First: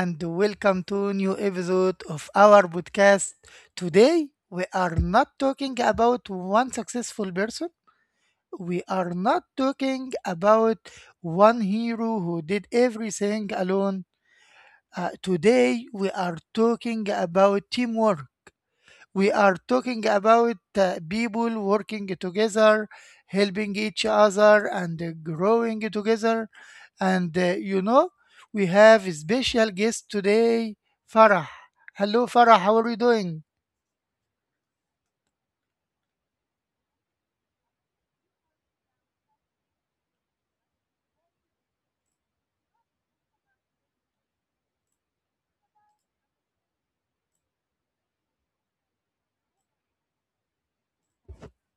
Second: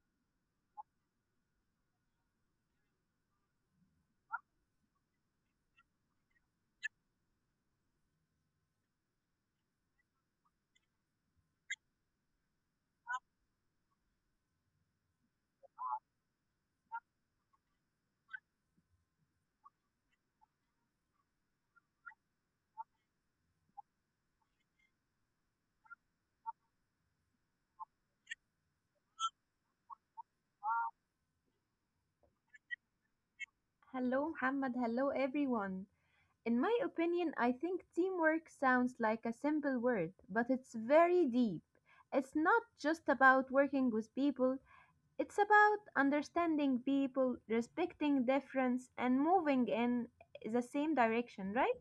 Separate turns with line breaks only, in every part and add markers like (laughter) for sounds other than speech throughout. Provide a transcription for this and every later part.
and welcome to new episode of our podcast. Today, we are not talking about one successful person. We are not talking about one hero who did everything alone. Today, we are talking about teamwork. We are talking about people working together, helping each other, and growing together. And we have a special guest today, Farah. Hello, Farah. How are you doing?
Hello, Muhammad. Hello, everyone. In my opinion, I think teamwork sounds like a simple word, but it's very deep. It's not just about working with people, it's about understanding people, respecting difference, and moving in the same direction, right?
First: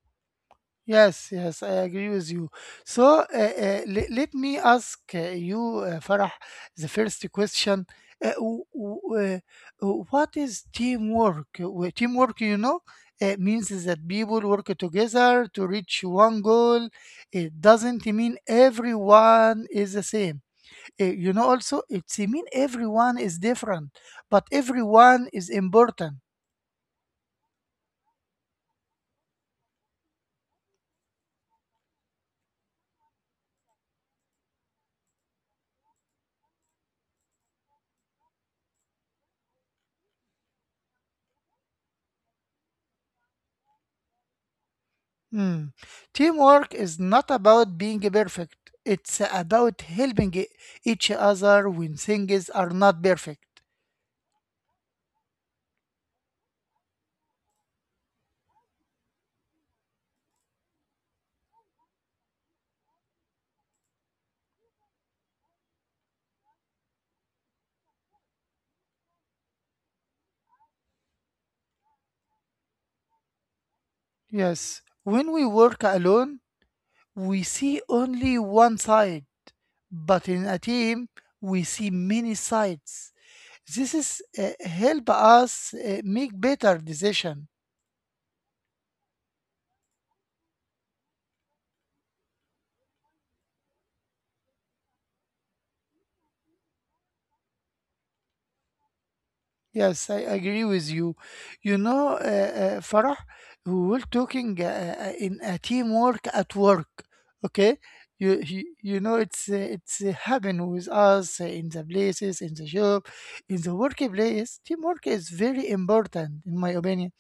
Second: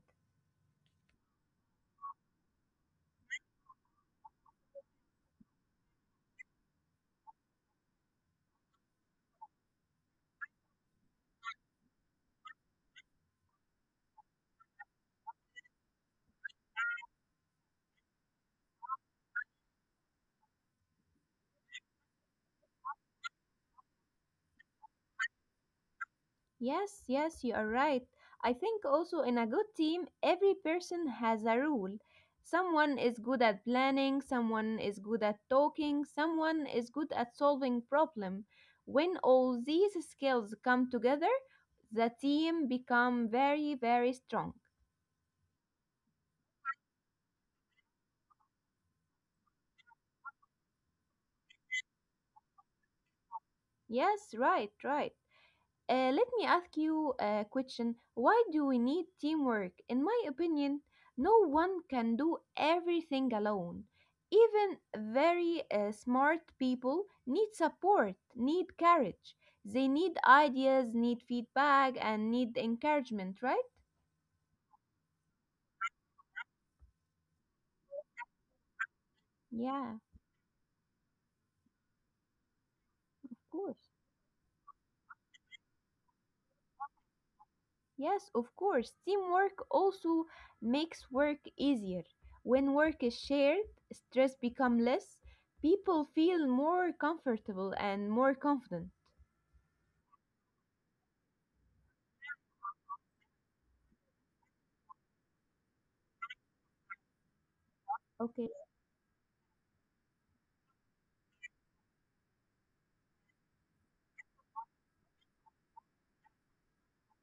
Yes, yes, I agree with you. So let me ask you, Farah, the first question. Uh, w- w- what is teamwork? Teamwork, means is that people work together to reach one goal. It doesn't mean everyone is the same. Also, it's mean everyone is different, but everyone is important.
Yes, yes, you are right. I think also in a good team, every person has a role. Someone is good at planning, someone is good at talking, someone is good at solving problem. When all these skills come together, the team become very, very strong.
Hmm. Teamwork is not about being perfect. It's about helping each other when things are not perfect.
Yes, right, right. Let me ask you a question. Why do we need teamwork? In my opinion, no one can do everything alone. Even very smart people need support, need courage. They need ideas, need feedback, and need encouragement, right?
Yes, when we work alone, we see only one side.
Yeah,
But in a team, we see many sides.
of course.
This is help us make better decision.
Yes, of course. Teamwork also makes work easier. When work is shared, stress becomes less, people feel more comfortable and more confident.
Yes, I agree with you. You know Farah, we were talking in a teamwork at work. Okay. you,
Okay,
you, you know it's happen with us in the places in the job. In the workplace, teamwork is very important, in my opinion.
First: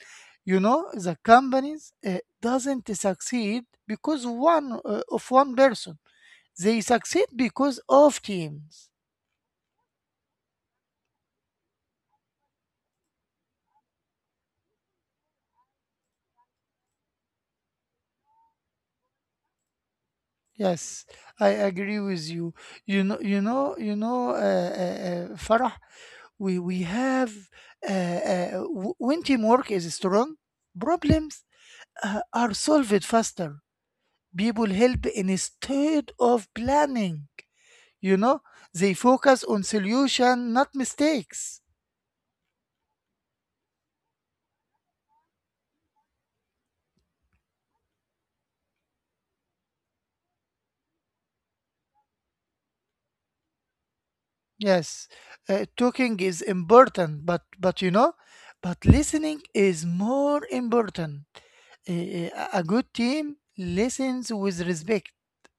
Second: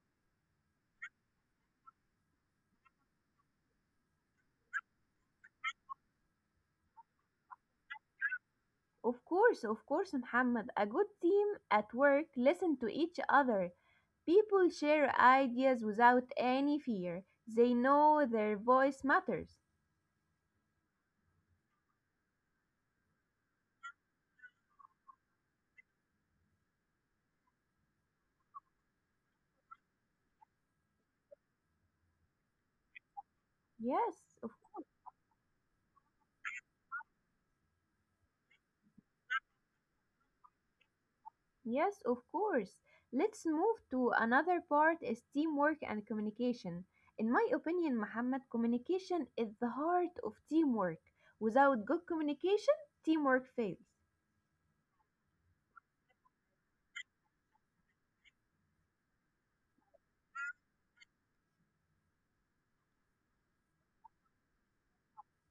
You know, the companies doesn't succeed because one of one person. They succeed because of teams.
of course, Muhammad. A good team at work listen to each other. People share ideas without any fear. They know their voice matters.
Yes, I agree with you. You know, you know, you know, Farah. We have when teamwork is strong, problems are solved faster.
Yes,
People help instead of planning. You know, they focus on solution, not mistakes.
yes, of course. Let's move to another part is teamwork and communication. In my opinion, Muhammad, communication is the heart of teamwork. Without good communication, teamwork fails.
Yes, talking is important, but you know, but listening is more important. A good team listens with respect.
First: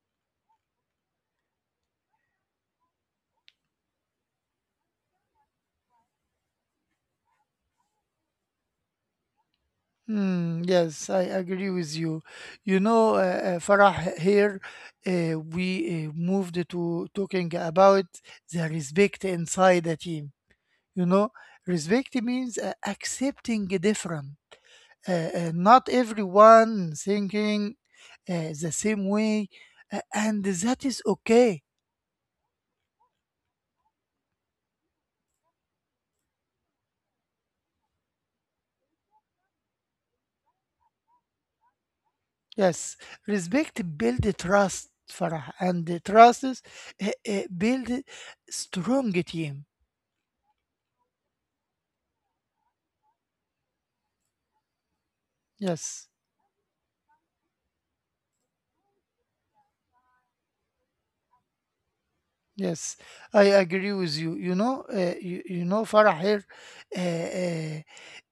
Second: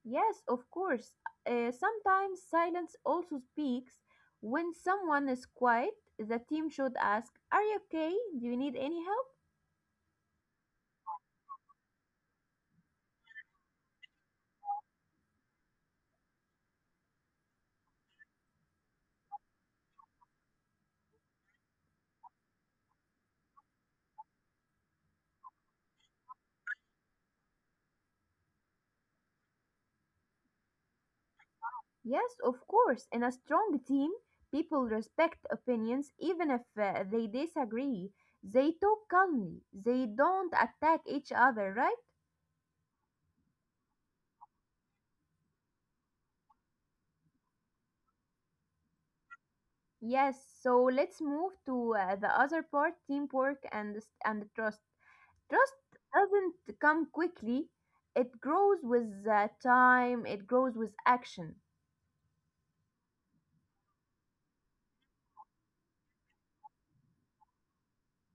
Yes, of course. Sometimes silence also speaks. When someone is quiet, the team should ask, are you okay? Do you need any help?
Hmm, yes, I agree with you. Farah, here we moved to talking about the respect inside the team. You know, respect means accepting different. Not everyone thinking the same way, and that is okay.
Yes, of course. In a strong team, people respect opinions even if they disagree. They talk calmly, they don't attack each other, right?
Yes, respect build trust, Farah, and the trust is, build strong team.
Yes, so let's move to the other part teamwork and trust. Trust
Yes,
doesn't come quickly, it grows with time, it grows with action.
yes, I agree with you. You, you know, Farah here. Uh, uh,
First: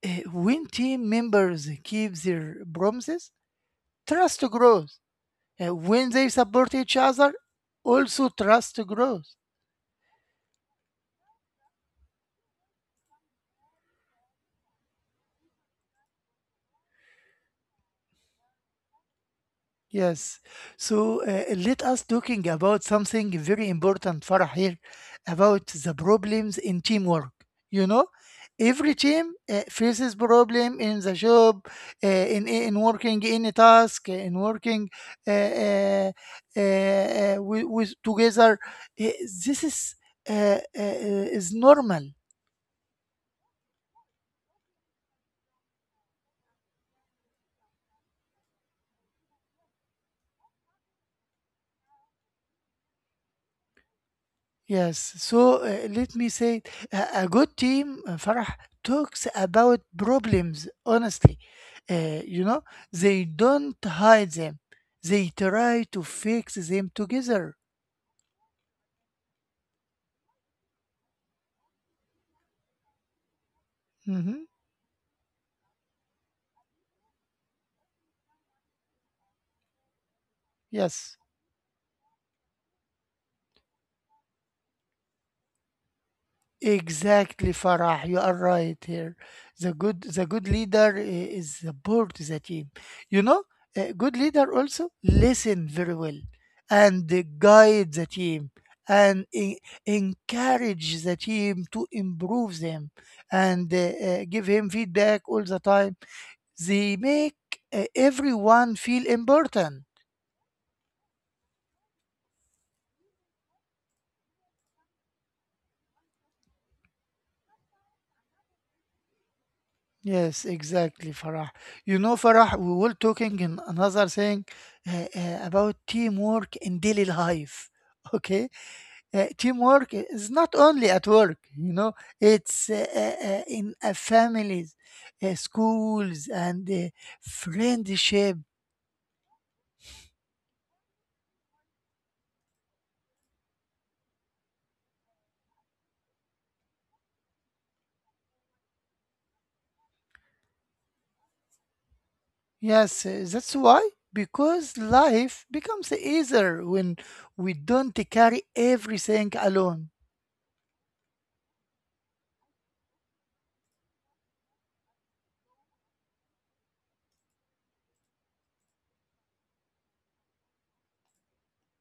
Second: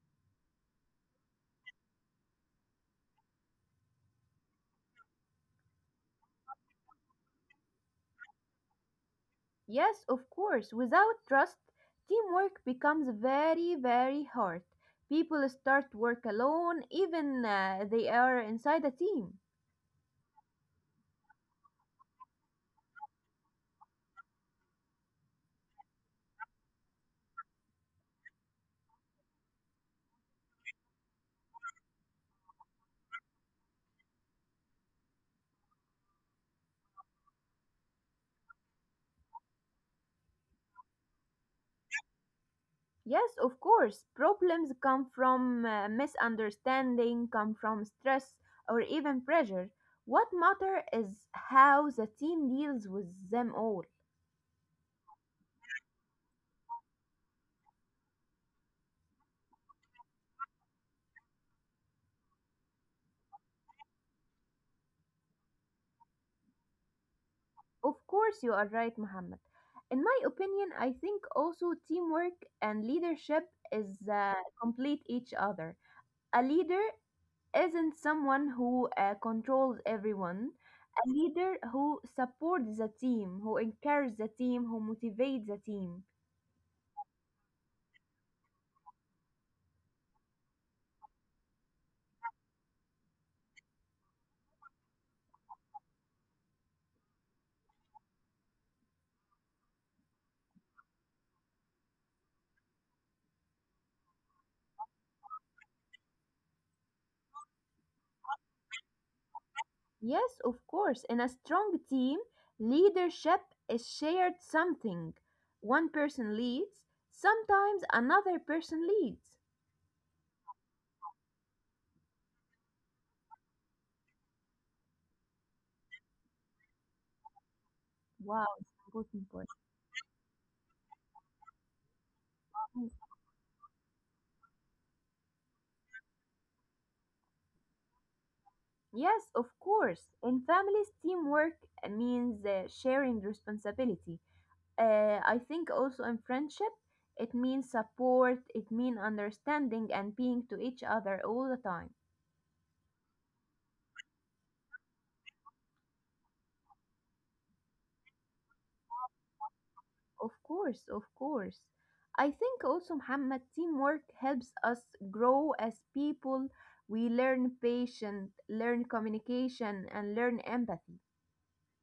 when team members keep their promises, trust grows. When they support each other, also trust grows.
Yes, of course. Without trust, teamwork becomes very, very hard. People start work alone, even they are inside a team.
Yes. So let us talking about something very important, Farah, here, about the problems in teamwork. You know, every team faces problem in the job, in working any task, in working uh, uh, with together. Uh, this uh, is normal.
Yes, of course. Problems come from misunderstanding, come from stress or even pressure. What matter is how the team deals with them all.
Yes. So let me say it. A good team, Farah, talks about problems honestly. You know, they don't hide them, they try to fix them together.
Of course, you are right, Muhammad. In my opinion, I think also teamwork and leadership is
Hmm.
complete each other. A leader isn't someone who controls everyone, a
Yes.
leader who supports the team, who encourages the team, who motivates the team.
Exactly, Farah. You are right here. The good leader is support the team. You know, a good leader also listen very well and guide the team and encourage the team to improve them and give him feedback all the time. They make everyone feel important.
Yes, of course, in a strong team, leadership is shared something. One person leads, sometimes another person leads.
Yes, exactly, Farah. You know, Farah, we were talking in another thing about teamwork in daily life. (laughs)
Wow,
Okay,
it's important
teamwork is not only at work. You know, it's
point.
in families, schools, and friendship.
Yes, of course. In families, teamwork means sharing responsibility. I think also in friendship, it means support, it means understanding and being to each other all the time.
Yes, that's why, because life becomes easier when we don't carry everything alone.
Of course, of course. I think also, Muhammad, teamwork helps us grow as people. We learn patience, learn communication, and learn empathy.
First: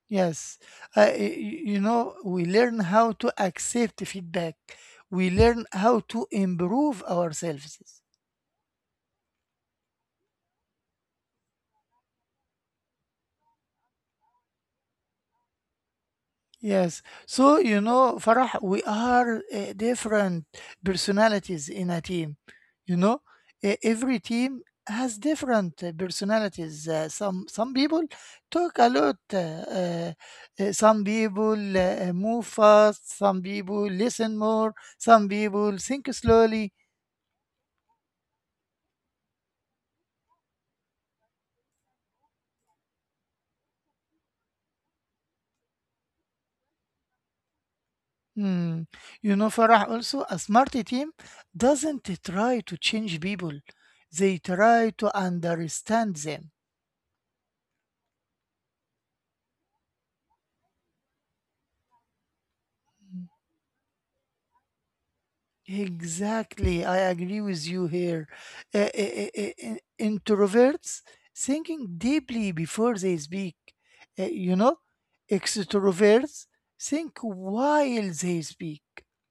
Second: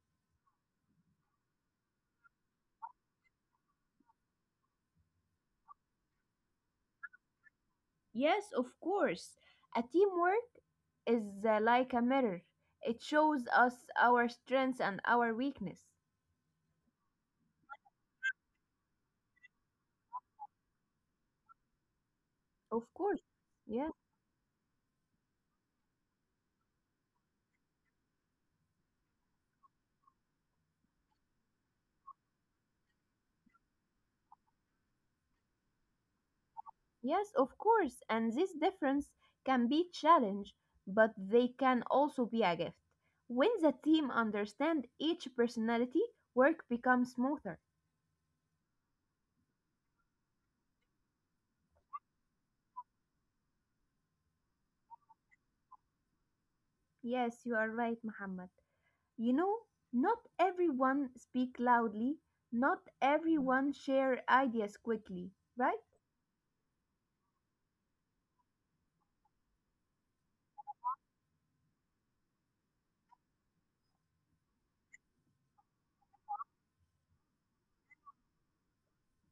Yes, uh, y- you know, we learn how to accept feedback. We learn how to improve ourselves.
Yes, of course. A teamwork is like a mirror, it shows us our strengths and our weakness.
Yes. So, you know, Farah, we are different personalities in a team.
Of
You
course.
know, every team has different personalities. Some people talk a lot. Uh, some people move fast. Some people listen more. Some people think slowly.
Yes, of course, and this difference can be challenge, but they can also be a gift. When the team understand each personality, work becomes smoother.
Hmm. You know, Farah, also a smart team doesn't try to change people. They try to understand them.
Yes, you are right, Muhammad. You know, not everyone speak loudly, not everyone share ideas quickly, right?
Exactly. I agree with you here. Uh, uh, uh, uh, Introverts thinking deeply before they speak. You know, extroverts think while they speak.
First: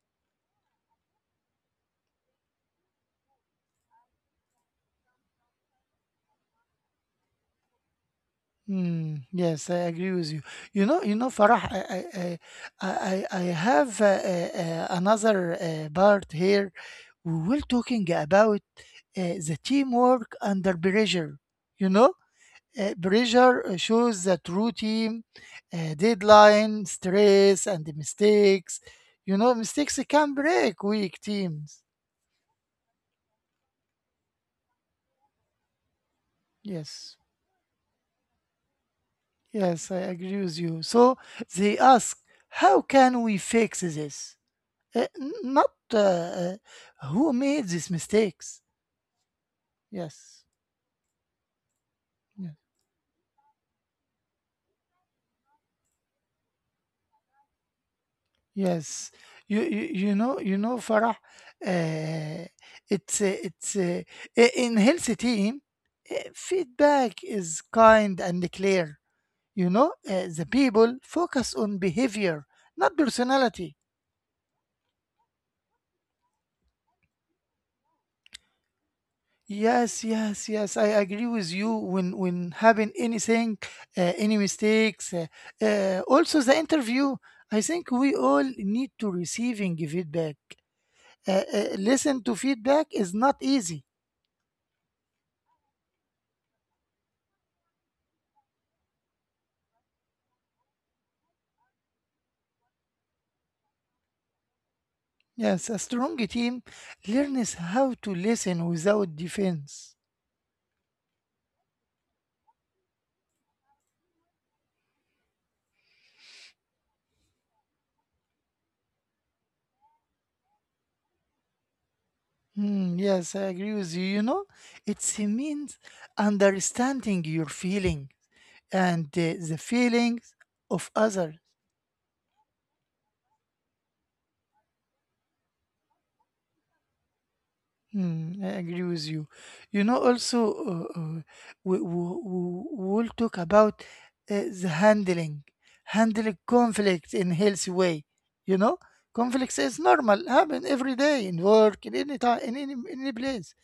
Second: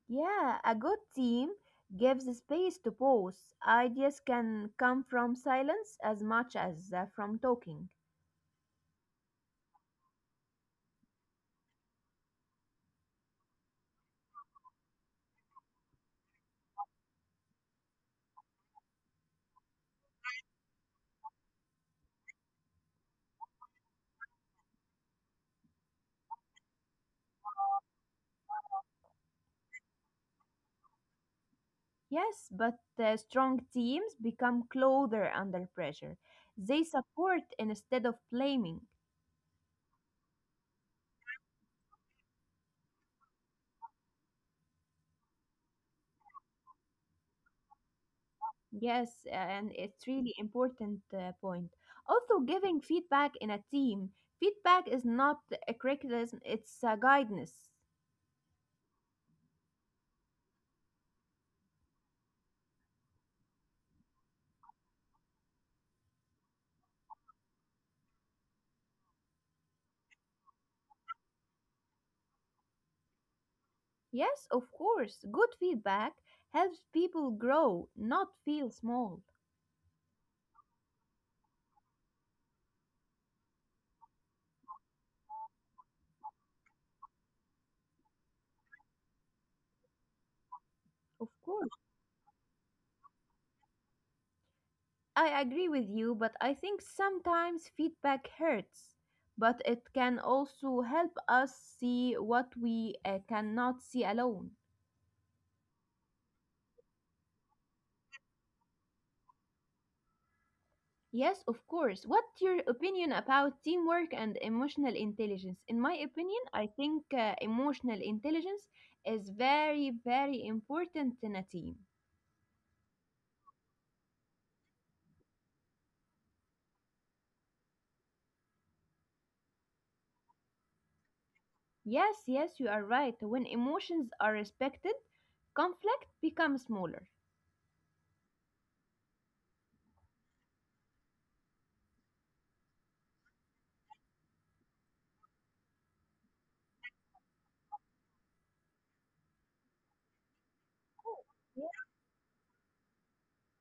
Yeah, a good team gives space to pause. Ideas can come from silence as much as from talking.
Hmm. Yes, I agree with you. Farah, I have another part here. We were talking about uh, the teamwork under pressure. You know, pressure shows that true team, deadline, stress, and the mistakes. You know, mistakes can break weak teams.
Yes, but strong teams become closer under pressure. They
Yes,
support instead of blaming.
yes, I agree with you. So they ask, how can we fix this? Uh, Not who made these mistakes.
Yes, and it's really
Yes,
important point. Also,
yeah,
giving feedback in a team. Feedback is not a criticism; it's a guidance.
yes. You know you know, Farah. Uh, it's uh, it's uh, in healthy team. Feedback is kind and clear. You know, the people focus on behavior, not personality.
Yes, of course. Good feedback helps people grow, not feel small.
Yes, yes, yes. I agree with you when having anything, any mistakes. Also, the interview. I think we all need to receiving feedback.
Of course.
Listen to feedback is not easy.
I agree with you, but I think sometimes feedback hurts. But it can also help us see what we cannot see alone.
Yes, a strong team learns how to listen without defense.
Yes, of course. What's your opinion about teamwork and emotional intelligence? In my opinion, I think emotional intelligence is very, very important in a team.
Hmm, yes, I agree with you. You know, it means understanding your feeling and the feelings of others.
Yes, yes, you are right. When emotions are respected, conflict becomes smaller.
Mm, I agree with you. You know, also, uh, uh, we, we, we'll talk about uh, the handling, handling conflict in healthy way. You know, conflicts is normal, happen every day in work, in any time, in any place.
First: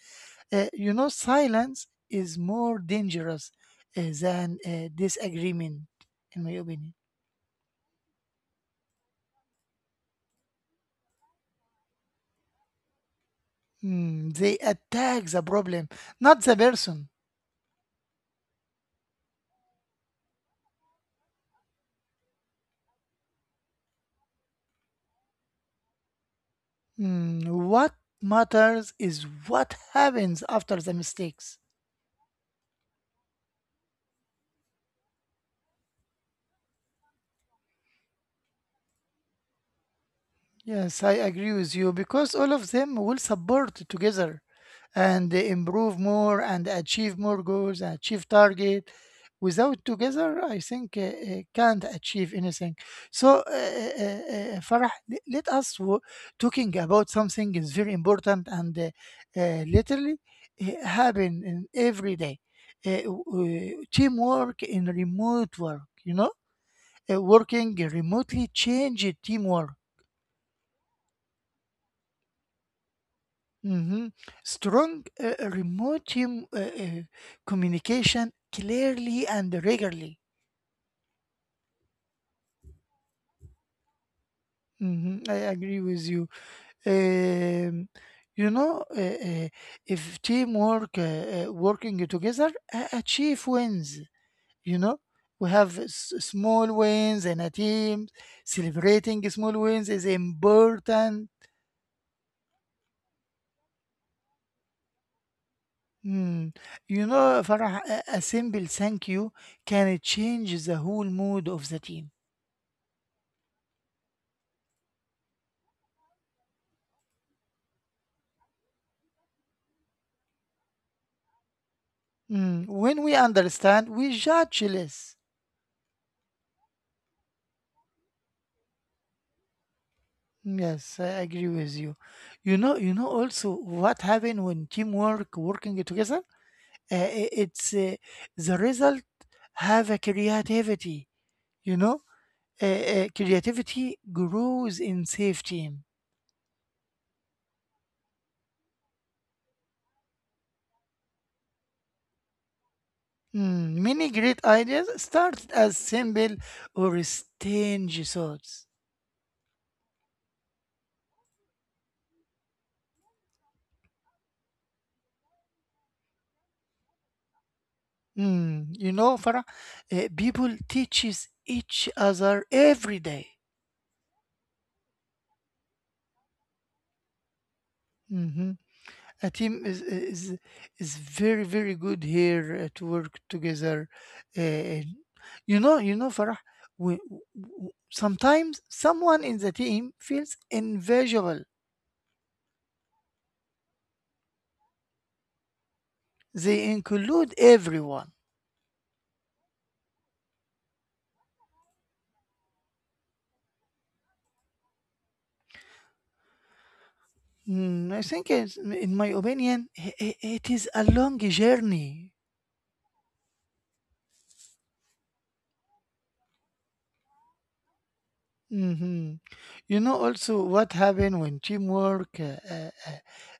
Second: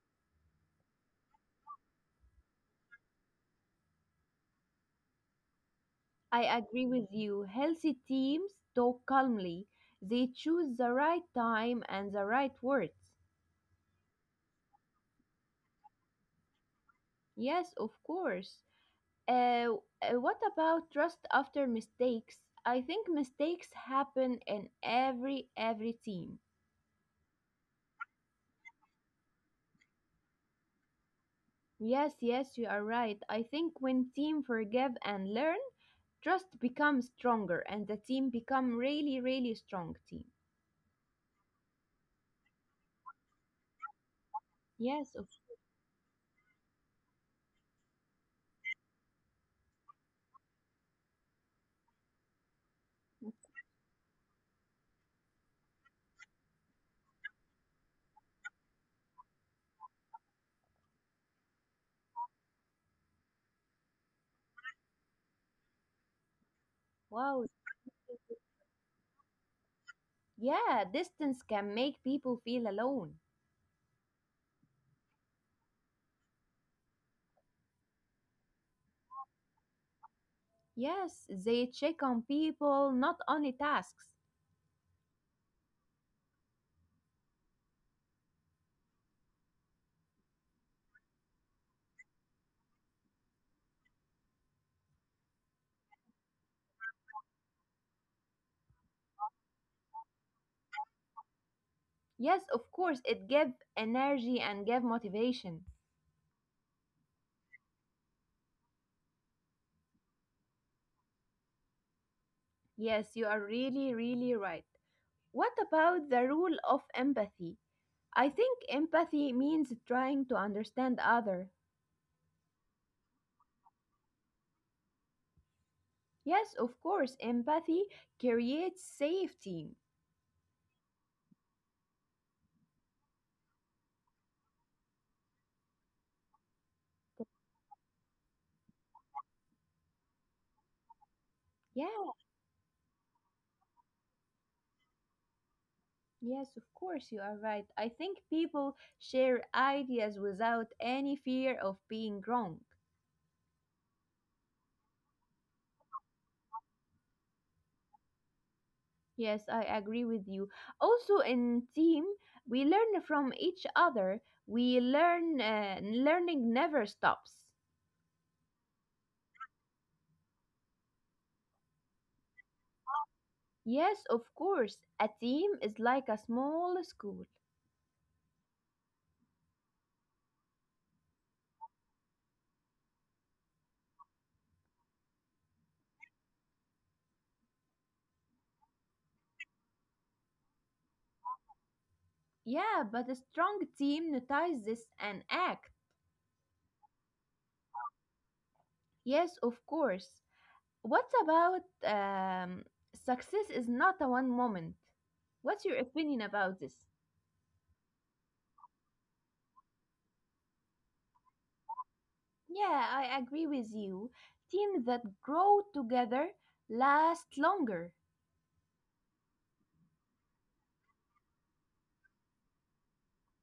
You know, silence is more dangerous than disagreement,
I
in my
agree
opinion.
with you. Healthy teams talk calmly. They choose the right time and the right words.
Mm, they attack the problem, not the person.
Yes, of course. Uh, what about trust after mistakes? I think mistakes happen in every team.
Mm, what matters is what happens after the mistakes.
Yes, yes, you are right. I think when team forgive and learn, trust becomes stronger and the team become really really strong team.
Yes, I agree with you, because all of them will support together
Yes, of
and improve more and achieve more goals and achieve target. Without together, I think can't achieve anything. So, Farah, let us talking about something is very important and literally happen in every day. Teamwork in remote work, you know,
wow.
working remotely change teamwork.
Yeah, distance can make people feel alone.
Mhm. Strong remote team, communication clearly and regularly.
Yes, they check on people, not only tasks.
Mhm. I agree with you. Um, you know, if teamwork, working together, achieve wins. You know, we have small wins in a team. Celebrating small wins is important.
Yes, of course, it gave energy and gave motivation.
Mm. You know, Farah, a simple thank you can change the whole mood of the team.
Yes, you are really, really right. What about the rule of empathy? I think empathy means trying to understand other.
Mm, when we understand, we judge less.
Yes, of course, empathy creates safety.
Yes, I agree with you. You know also what happened when teamwork working together. I- it's The result have a creativity. You
Yeah,
know, creativity grows in safe team.
yes, of course, you are right. I think people share ideas without any fear of being wrong.
Mm, many great ideas start as simple or stingy thoughts.
Yes, I agree with you. Also, in team, we learn from each other. We learn, learning never stops.
Mm, you know, Farah, people teaches each other every day.
Yes, of course, a team is like a small school.
Mm-hmm. A team is very very good here to work together. uh, you know you know, Farah, sometimes someone in the team feels invisible.
Yeah, but a strong team notices an act.
They include everyone.
Yes, of course. What about success is not a one moment? What's your opinion about this?
Mm, I think it's, in my opinion, it is a long journey.
Yeah, I agree with you. Teams that grow together last longer.
Mhm. You know also what happened when teamwork uh, uh,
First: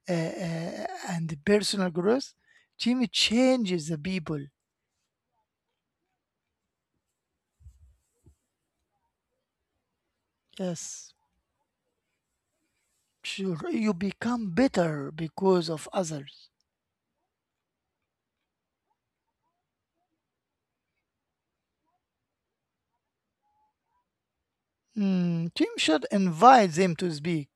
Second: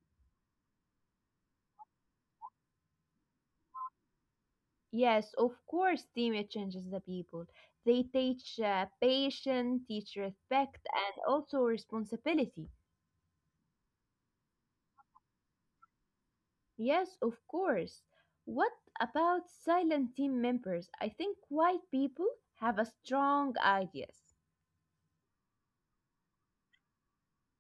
uh, uh, uh, and personal growth, team changes the people.
Yes, of course, teamwork changes the people. They teach patience, teach respect, and
Yes.
also responsibility.
Sure, you become better because of others.
Yes, of course. What about silent team members? I think quiet people have a strong ideas.
Mm, team should invite them to speak.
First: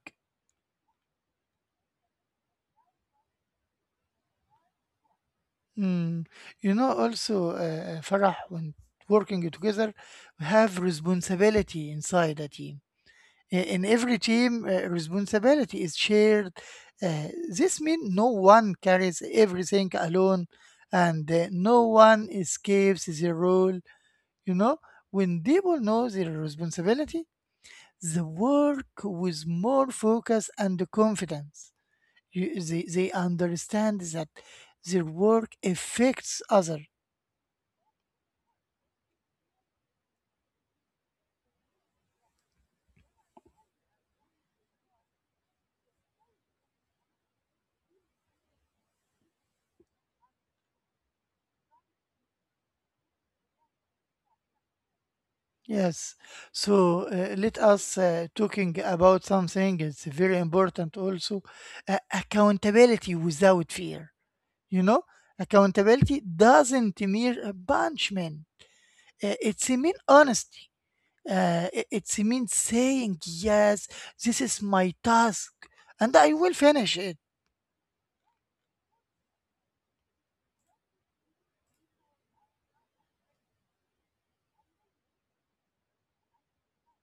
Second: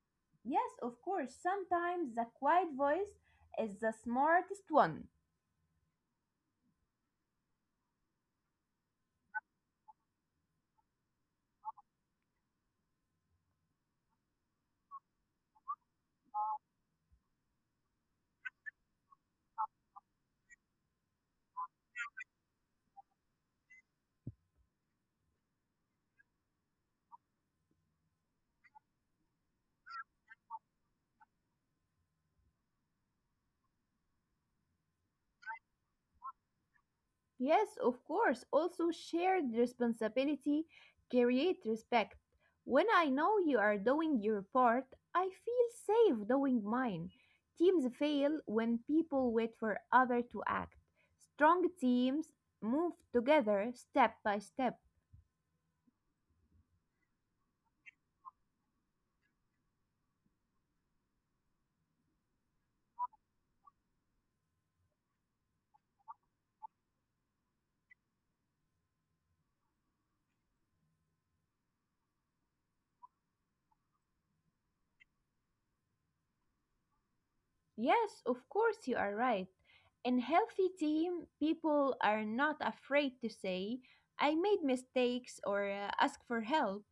Yes, of course. Sometimes the quiet voice is the smartest one.
Mm, you know, also, Farah, when working together, we have responsibility inside a team. In every team, responsibility is shared. Uh, this means no one carries everything alone and no one escapes their role. You know, when people know their responsibility, the work with more focus and confidence. They understand that their work affects other.
Yes, of course. Also, shared responsibility create respect. When I know you are doing your part, I feel safe doing mine. Teams fail when people wait for others to act. Strong teams move together step by step.
Yes. So let us talking about something. It's very important also. Accountability without fear. You know, accountability doesn't mean a punishment. It's a mean honesty. It's a mean saying yes. This is my task, and I will finish it.
Yes, of course you are right. In healthy team, people are not afraid to say I made mistakes or ask for help.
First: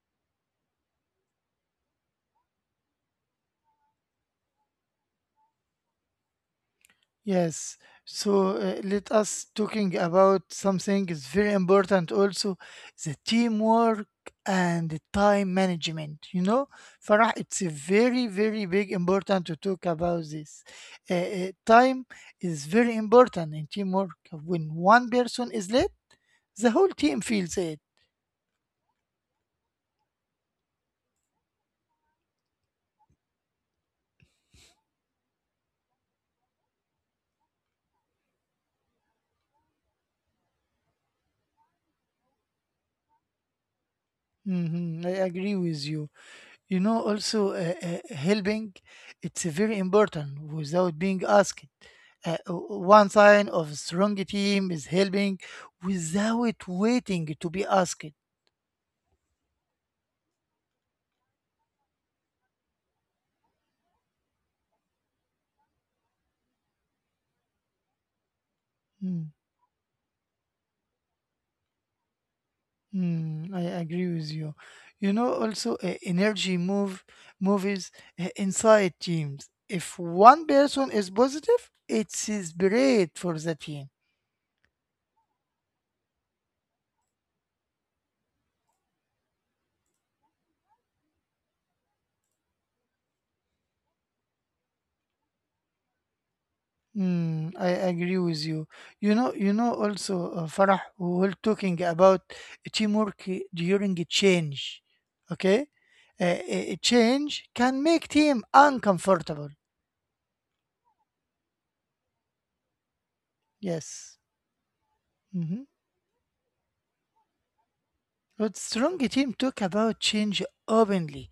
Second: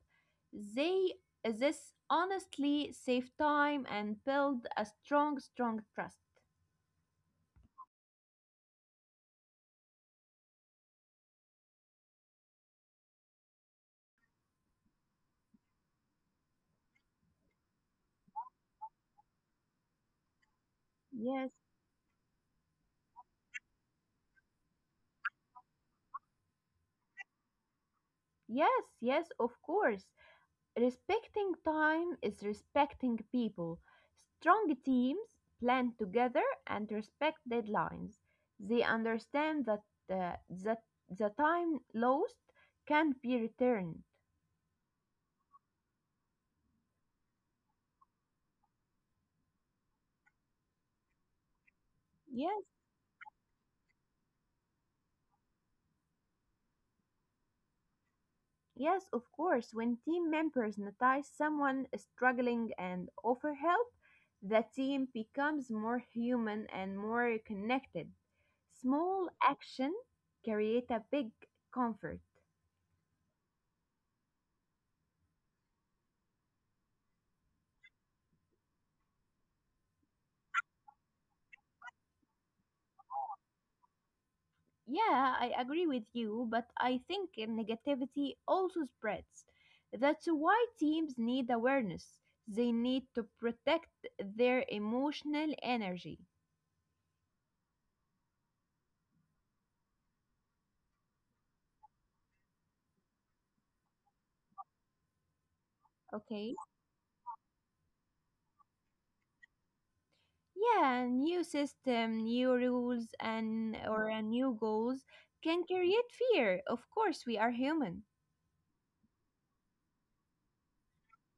They this honestly save time and build a strong, strong trust.
Yes. So let us talking about something is very important also, the teamwork and the time management. You know, Farah, it's a very, very big important to talk about this.
Yes,
Time is very important in teamwork. When one person is late, the whole team feels it.
yes, yes, of course. Respecting time is respecting people. Strong teams plan together and respect deadlines. They understand that uh, that the time lost can be returned.
Mhm, I agree with you. You know, also helping, it's very important without being asked.
Yes.
One sign of a strong team is helping without waiting to be asked.
Yes, of course. When team members notice someone struggling and offer help, the team becomes more human and more connected. Small
Mm,
action create a big comfort.
mm, I agree with you. You know, also energy move movies inside teams. If one person is positive, it's spread for the team.
Yeah, I agree with you, but I think negativity also spreads. That's why teams need awareness. They need to protect their emotional energy.
Mm, I agree with you. You know also, Farah, we were talking about teamwork during a change. Okay? Uh,
Okay?
a a change can make team uncomfortable.
Yeah, new system, new rules, and or
Yes.
new goals can
Mm-hmm.
create fear. Of course, we are human.
But strong team talk about change openly.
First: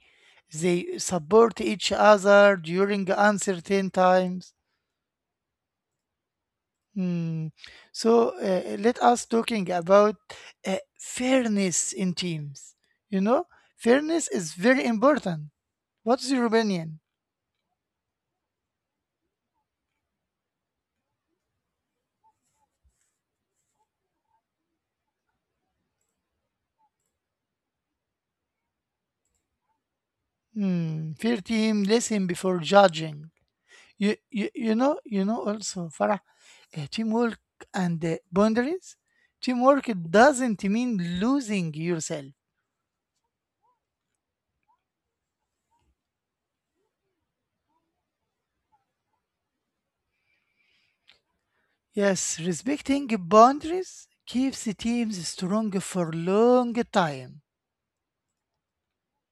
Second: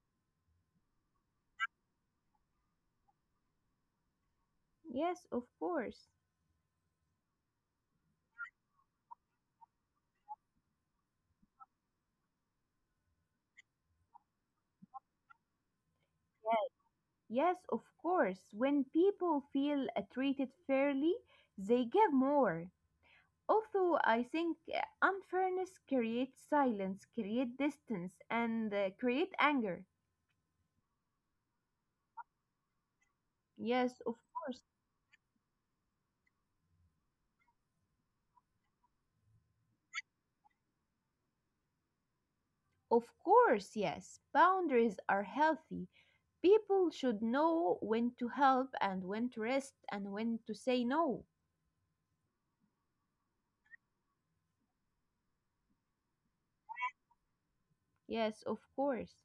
They support each other during uncertain times.
Yes, of course.
Hmm. So let us talking about fairness in teams. You know, fairness is very important. What's your opinion?
Yes, of course. When people feel treated fairly, they give more. Also, I think unfairness creates silence, create distance, and create anger.
Hmm. Fair team, listen before judging.
Yes,
Also, Farah, teamwork and boundaries. Teamwork doesn't mean losing yourself.
of course, yes, boundaries are healthy. People should know when to help and when to rest and when to say no.
Yes, respecting boundaries keeps teams strong for long time.
Yes, of course.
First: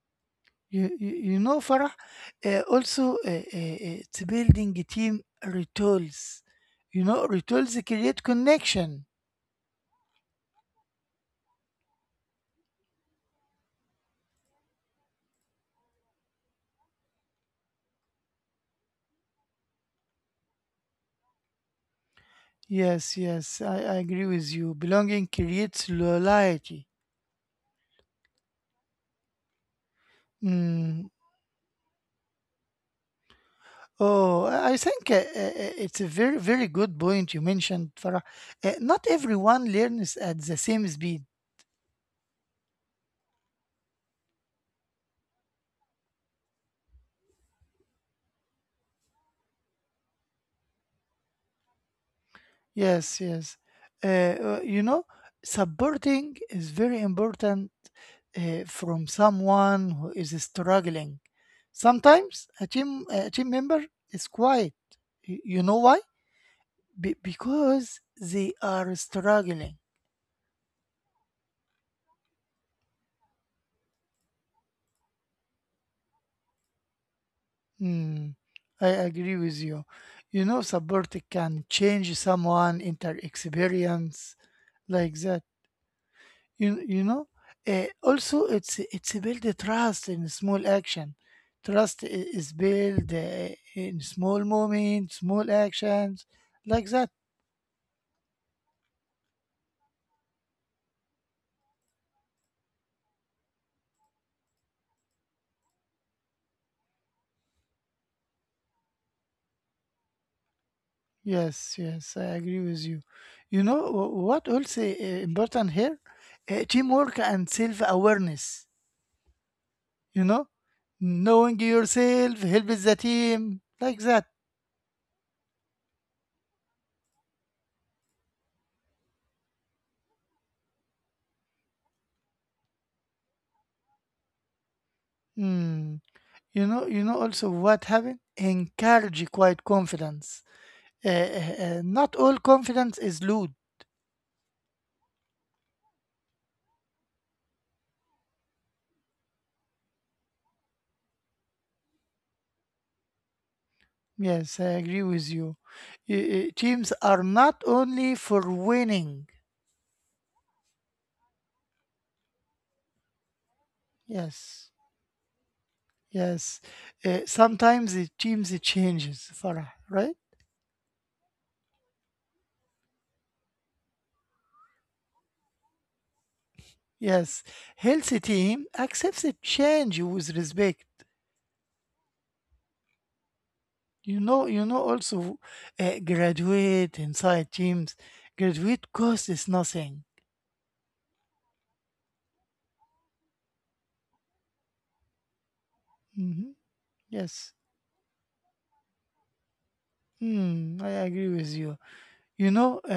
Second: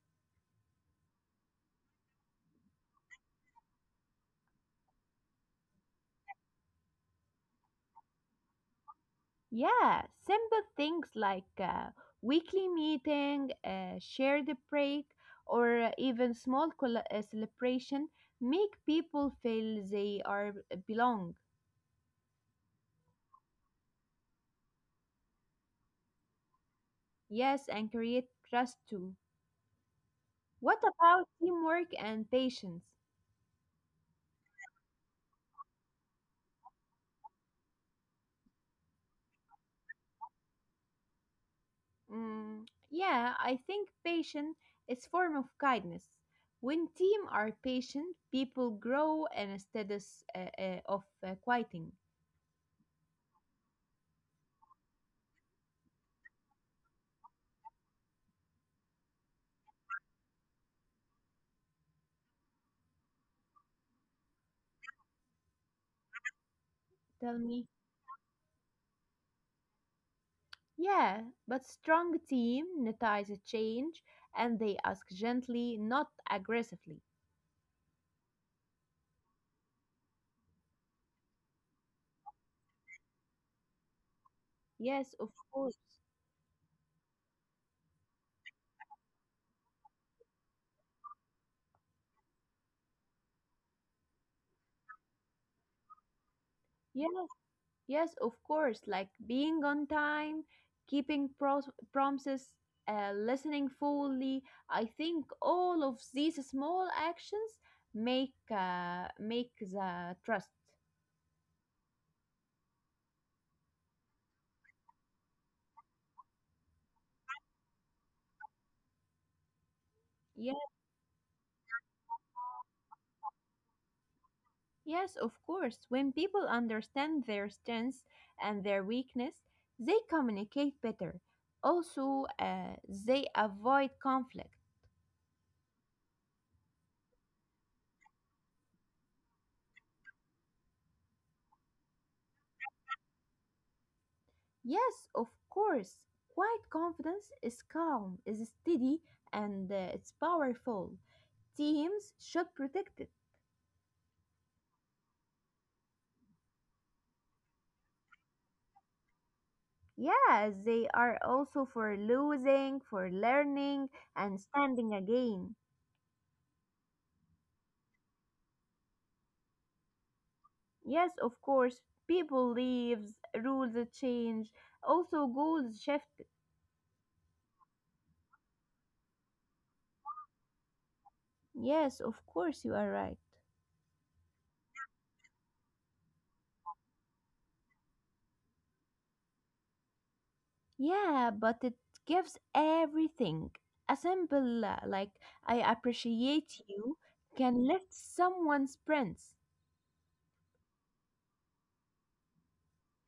You, you, you know, Farah, also it's building a team rituals. You know, rituals create connection.
Yeah, simple things like weekly meeting, shared break, or uh, even small celebration make people feel they are belong.
Yes, yes, I agree with you. Belonging creates loyalty.
Yes, and create trust too. What
Mm.
about teamwork and patience?
Oh, I think it's a very, very good point you mentioned, Farah. Not everyone learns at the same speed.
Mm, yeah, I think patience is form of kindness. When team are patient, people grow and instead of, of quieting.
Yes, yes. Uh, uh, you know, Supporting is very important from someone who is struggling. Sometimes a team member is quiet. You know why? Be-
Tell me.
because they are struggling.
Yeah, but strong team notice a change and they ask gently, not aggressively.
Hmm, I agree with you. You know, support can change someone inter experience
Yes,
like
of
that.
course.
You know, also it's build a trust in small action. Trust is built in small moments, small actions like that.
Yes, of course, like being on time, keeping promises, listening fully. I think all of these small actions make the trust.
Yes, yes, I agree with you. You know what also important here? Teamwork and self awareness. You know,
Yes,
knowing yourself helps the team like that.
yes, of course. When people understand their strengths and their weakness, they communicate better. Also, they avoid conflict.
Mm. You know also what happened. Encourage quiet confidence. Not all confidence is loot.
Yes, of course. Quiet confidence is calm, is steady, and it's powerful. Teams should protect it.
Yes, I agree with you. Teams are not only for winning.
Yes, they are also for losing, for learning, and
Yes,
standing again.
yes. Sometimes the teams changes, Farah, right?
Yes, of course. People leaves, rules change, also goals shift.
Yes, healthy team accepts a change with respect.
Yes, of course, you are right.
You know. Also, graduate inside teams. Graduate cost is nothing.
Yeah, but it gives everything. A simple, like, I appreciate
Mhm.
you
Yes,
can lift someone's sprints.
I agree with you. You know, uh,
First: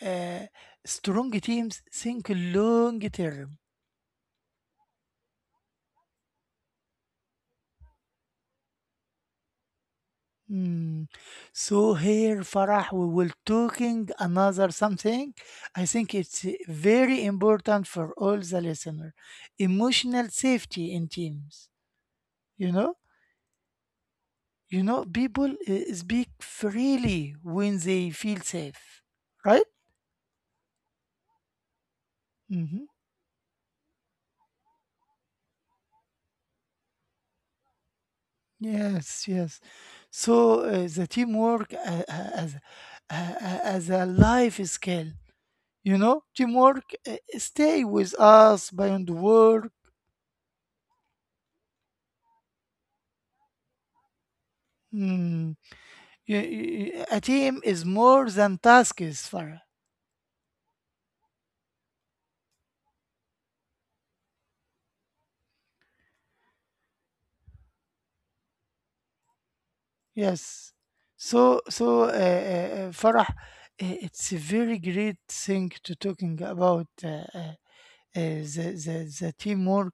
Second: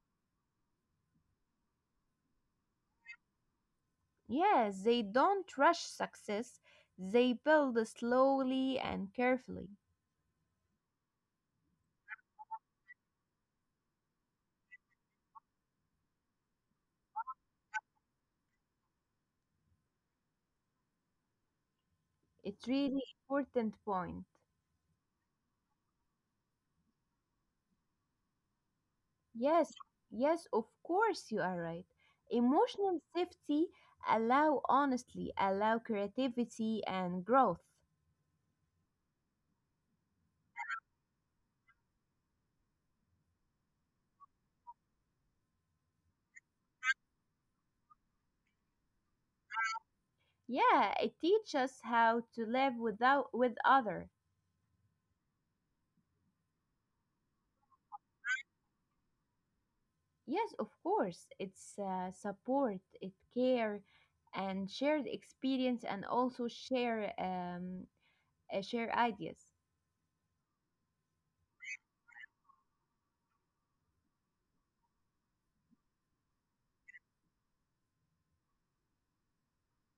uh, uh, strong teams think long term.
Yes, they don't rush success, they build slowly and carefully.
Hmm. So here, Farah, we will talking another something. I think it's very important for all the listener. Emotional safety in teams.
It's
You know,
really important point.
you know, people speak freely when they feel safe, right?
Yes, yes, of course you are right.
Hmm.
Emotional safety allow honestly, allow creativity and growth.
Yes, yes. So the teamwork as a life skill. You know, teamwork stay with us beyond work.
Yeah, it teaches us how to live without with other.
Hmm. A team is more than tasks, Farah.
Yes, of course. It's support, it care, and shared experience, and also share share ideas.
Yes. So, Farah, it's a very great thing to talking about the teamwork.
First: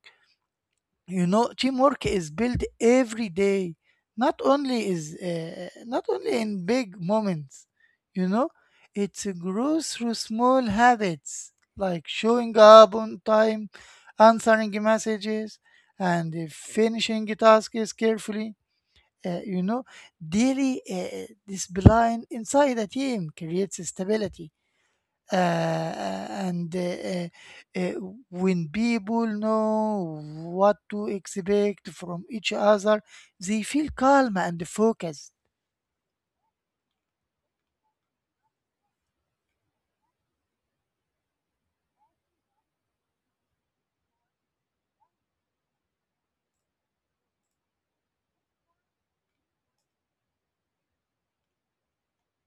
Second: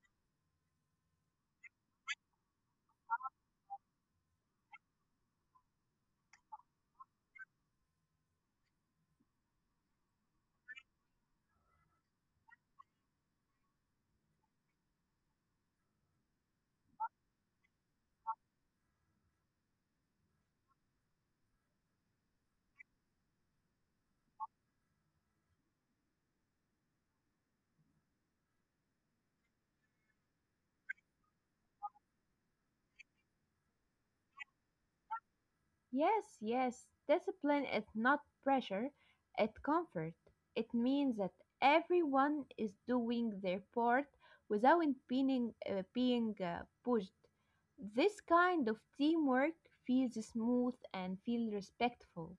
You know, teamwork is built every day, not only in big moments. You know, it grows through small habits like showing up on time, answering messages, and finishing tasks carefully. uh, you know Daily discipline inside a team creates stability. Uh, uh, and uh, uh, when people know what to expect from each other, they feel calm and focused.
Yes, yes. Discipline is not pressure; it comfort. It means that everyone is doing their part without being pushed. This kind of teamwork feels smooth and feels respectful.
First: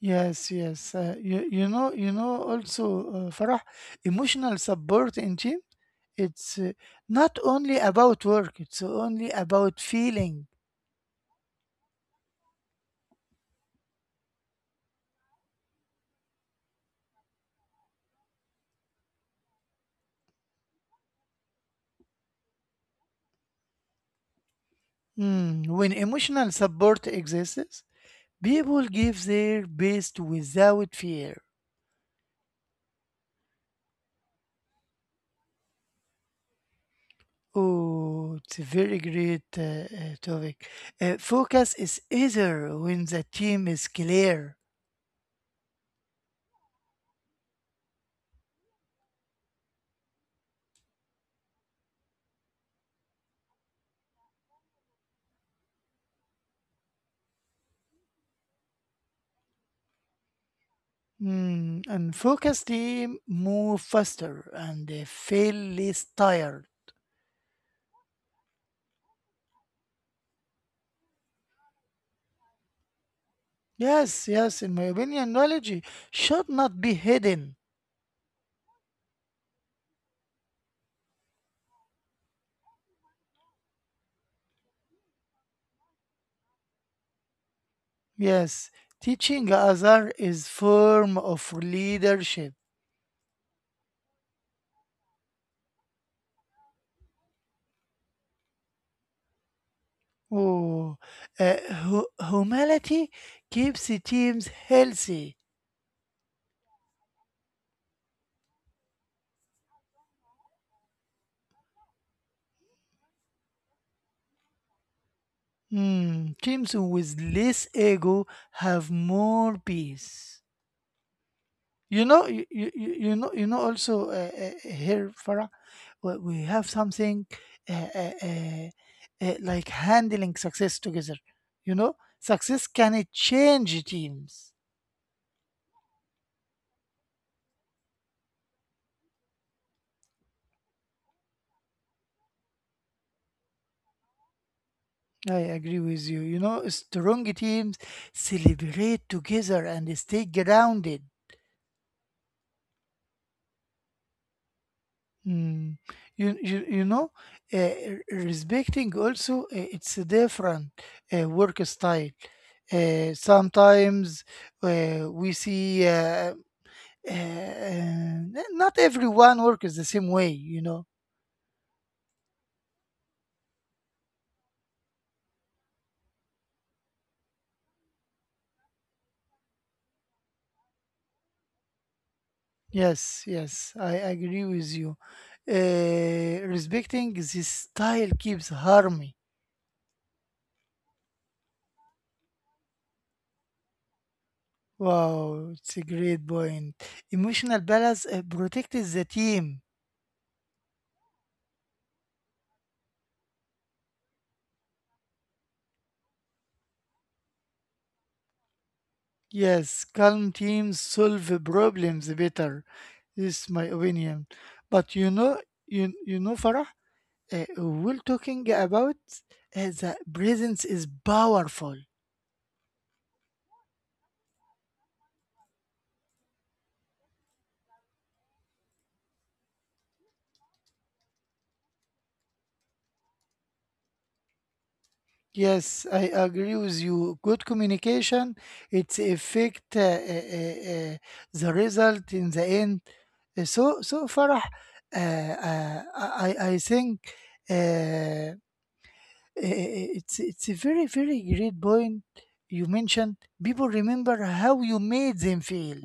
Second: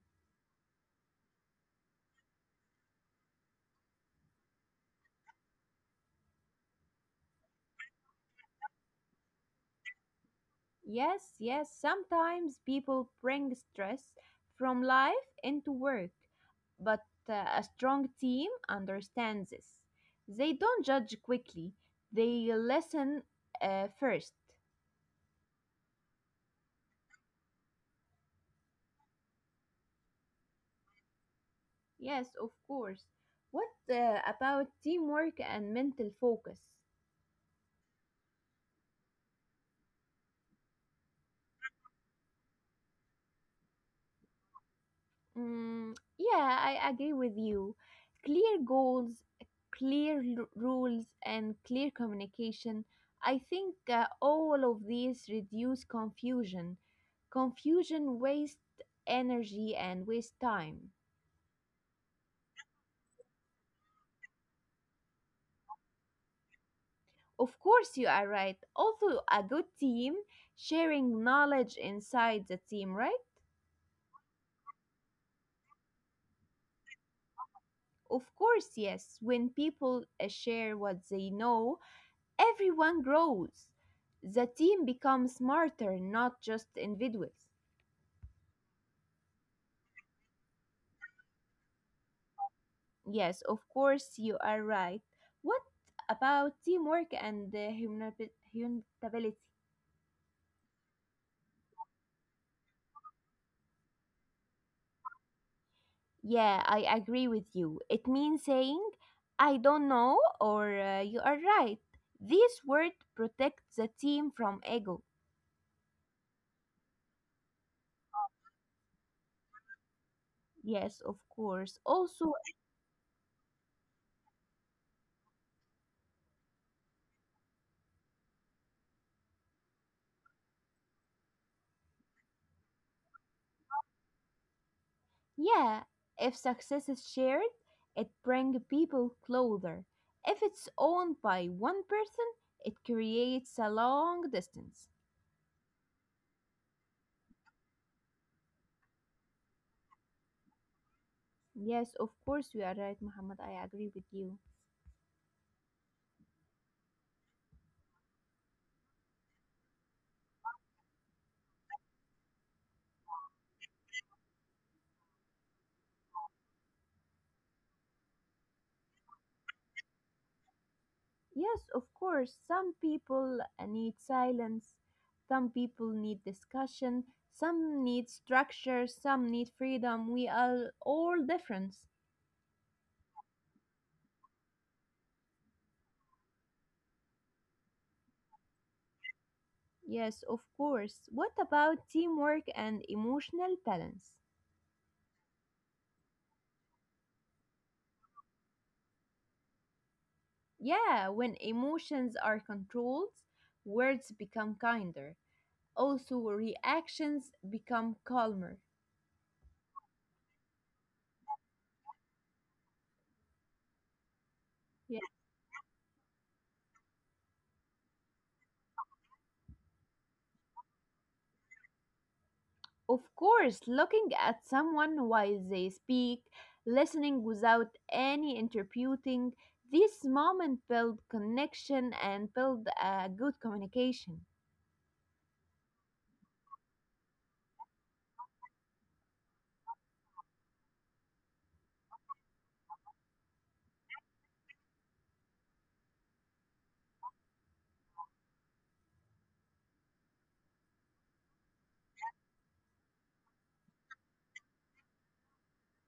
Yes, yes. You know. Also, Farah, emotional support in team. It's not only about work. It's only about feeling.
Yes, yes, sometimes people bring stress from life into work, but a strong team understands this. They don't judge quickly, they listen first.
When emotional support exists, people give their best without fear.
Yes, of course. What about teamwork and mental focus?
Oh, it's a very great topic. Focus is easier when the team is clear.
Mm, yeah, I agree with you. Clear goals, rules, and clear communication. I think all of these reduce confusion. Confusion wastes energy and wastes time.
And focus team move faster and they feel less tired.
Of course, you are right. Also, a good team sharing knowledge inside the team, right?
Yes, yes, in my opinion, knowledge should not be hidden.
Of course, yes. When people share what they know, everyone grows. The team becomes smarter, not just individuals.
Yes, teaching other is form of leadership.
Yes, of course, you are right. What about teamwork and humanability?
Oh, uh, humility keeps the teams healthy.
Yeah, I agree with you. It means saying, I don't know, or you are right. This word protects the team from ego.
Hmm, teams with less ego have more peace.
Yes, of course.
You know,
Also,
you know, you know. Also, here, Farah, we have something uh, uh, uh, like handling success together. You know, success can change teams.
yeah, if success is shared, it brings people closer. If it's owned by one person, it creates a long distance.
I agree with you. You know, strong teams celebrate together and stay grounded.
Yes, of course, you are right, Muhammad. I agree with you.
Mm. You know, uh, respecting also it's a different work style. Sometimes we see not everyone works the same way.
Yes, of course, some people need silence, some people need discussion, some need structure, some need freedom. We are all different.
Yes, yes, I agree with you. Respecting this style keeps harmony.
Yes, of course. What about teamwork and emotional balance?
Wow, it's a great point. Emotional balance protects the team.
Yeah, when emotions are controlled, words become kinder. Also, reactions become calmer.
Yes, calm teams solve problems better. This is my opinion. But
Yeah.
you know, Farah, we're talking about the presence is powerful.
Of course, looking at someone while they speak, listening without any interpreting, this moment build connection and build a good communication.
Yes, I agree with you. Good communication, it's affect the result in the end. So, Farah, I think. Uh, it's a very very great point you mentioned. People remember how you made them feel.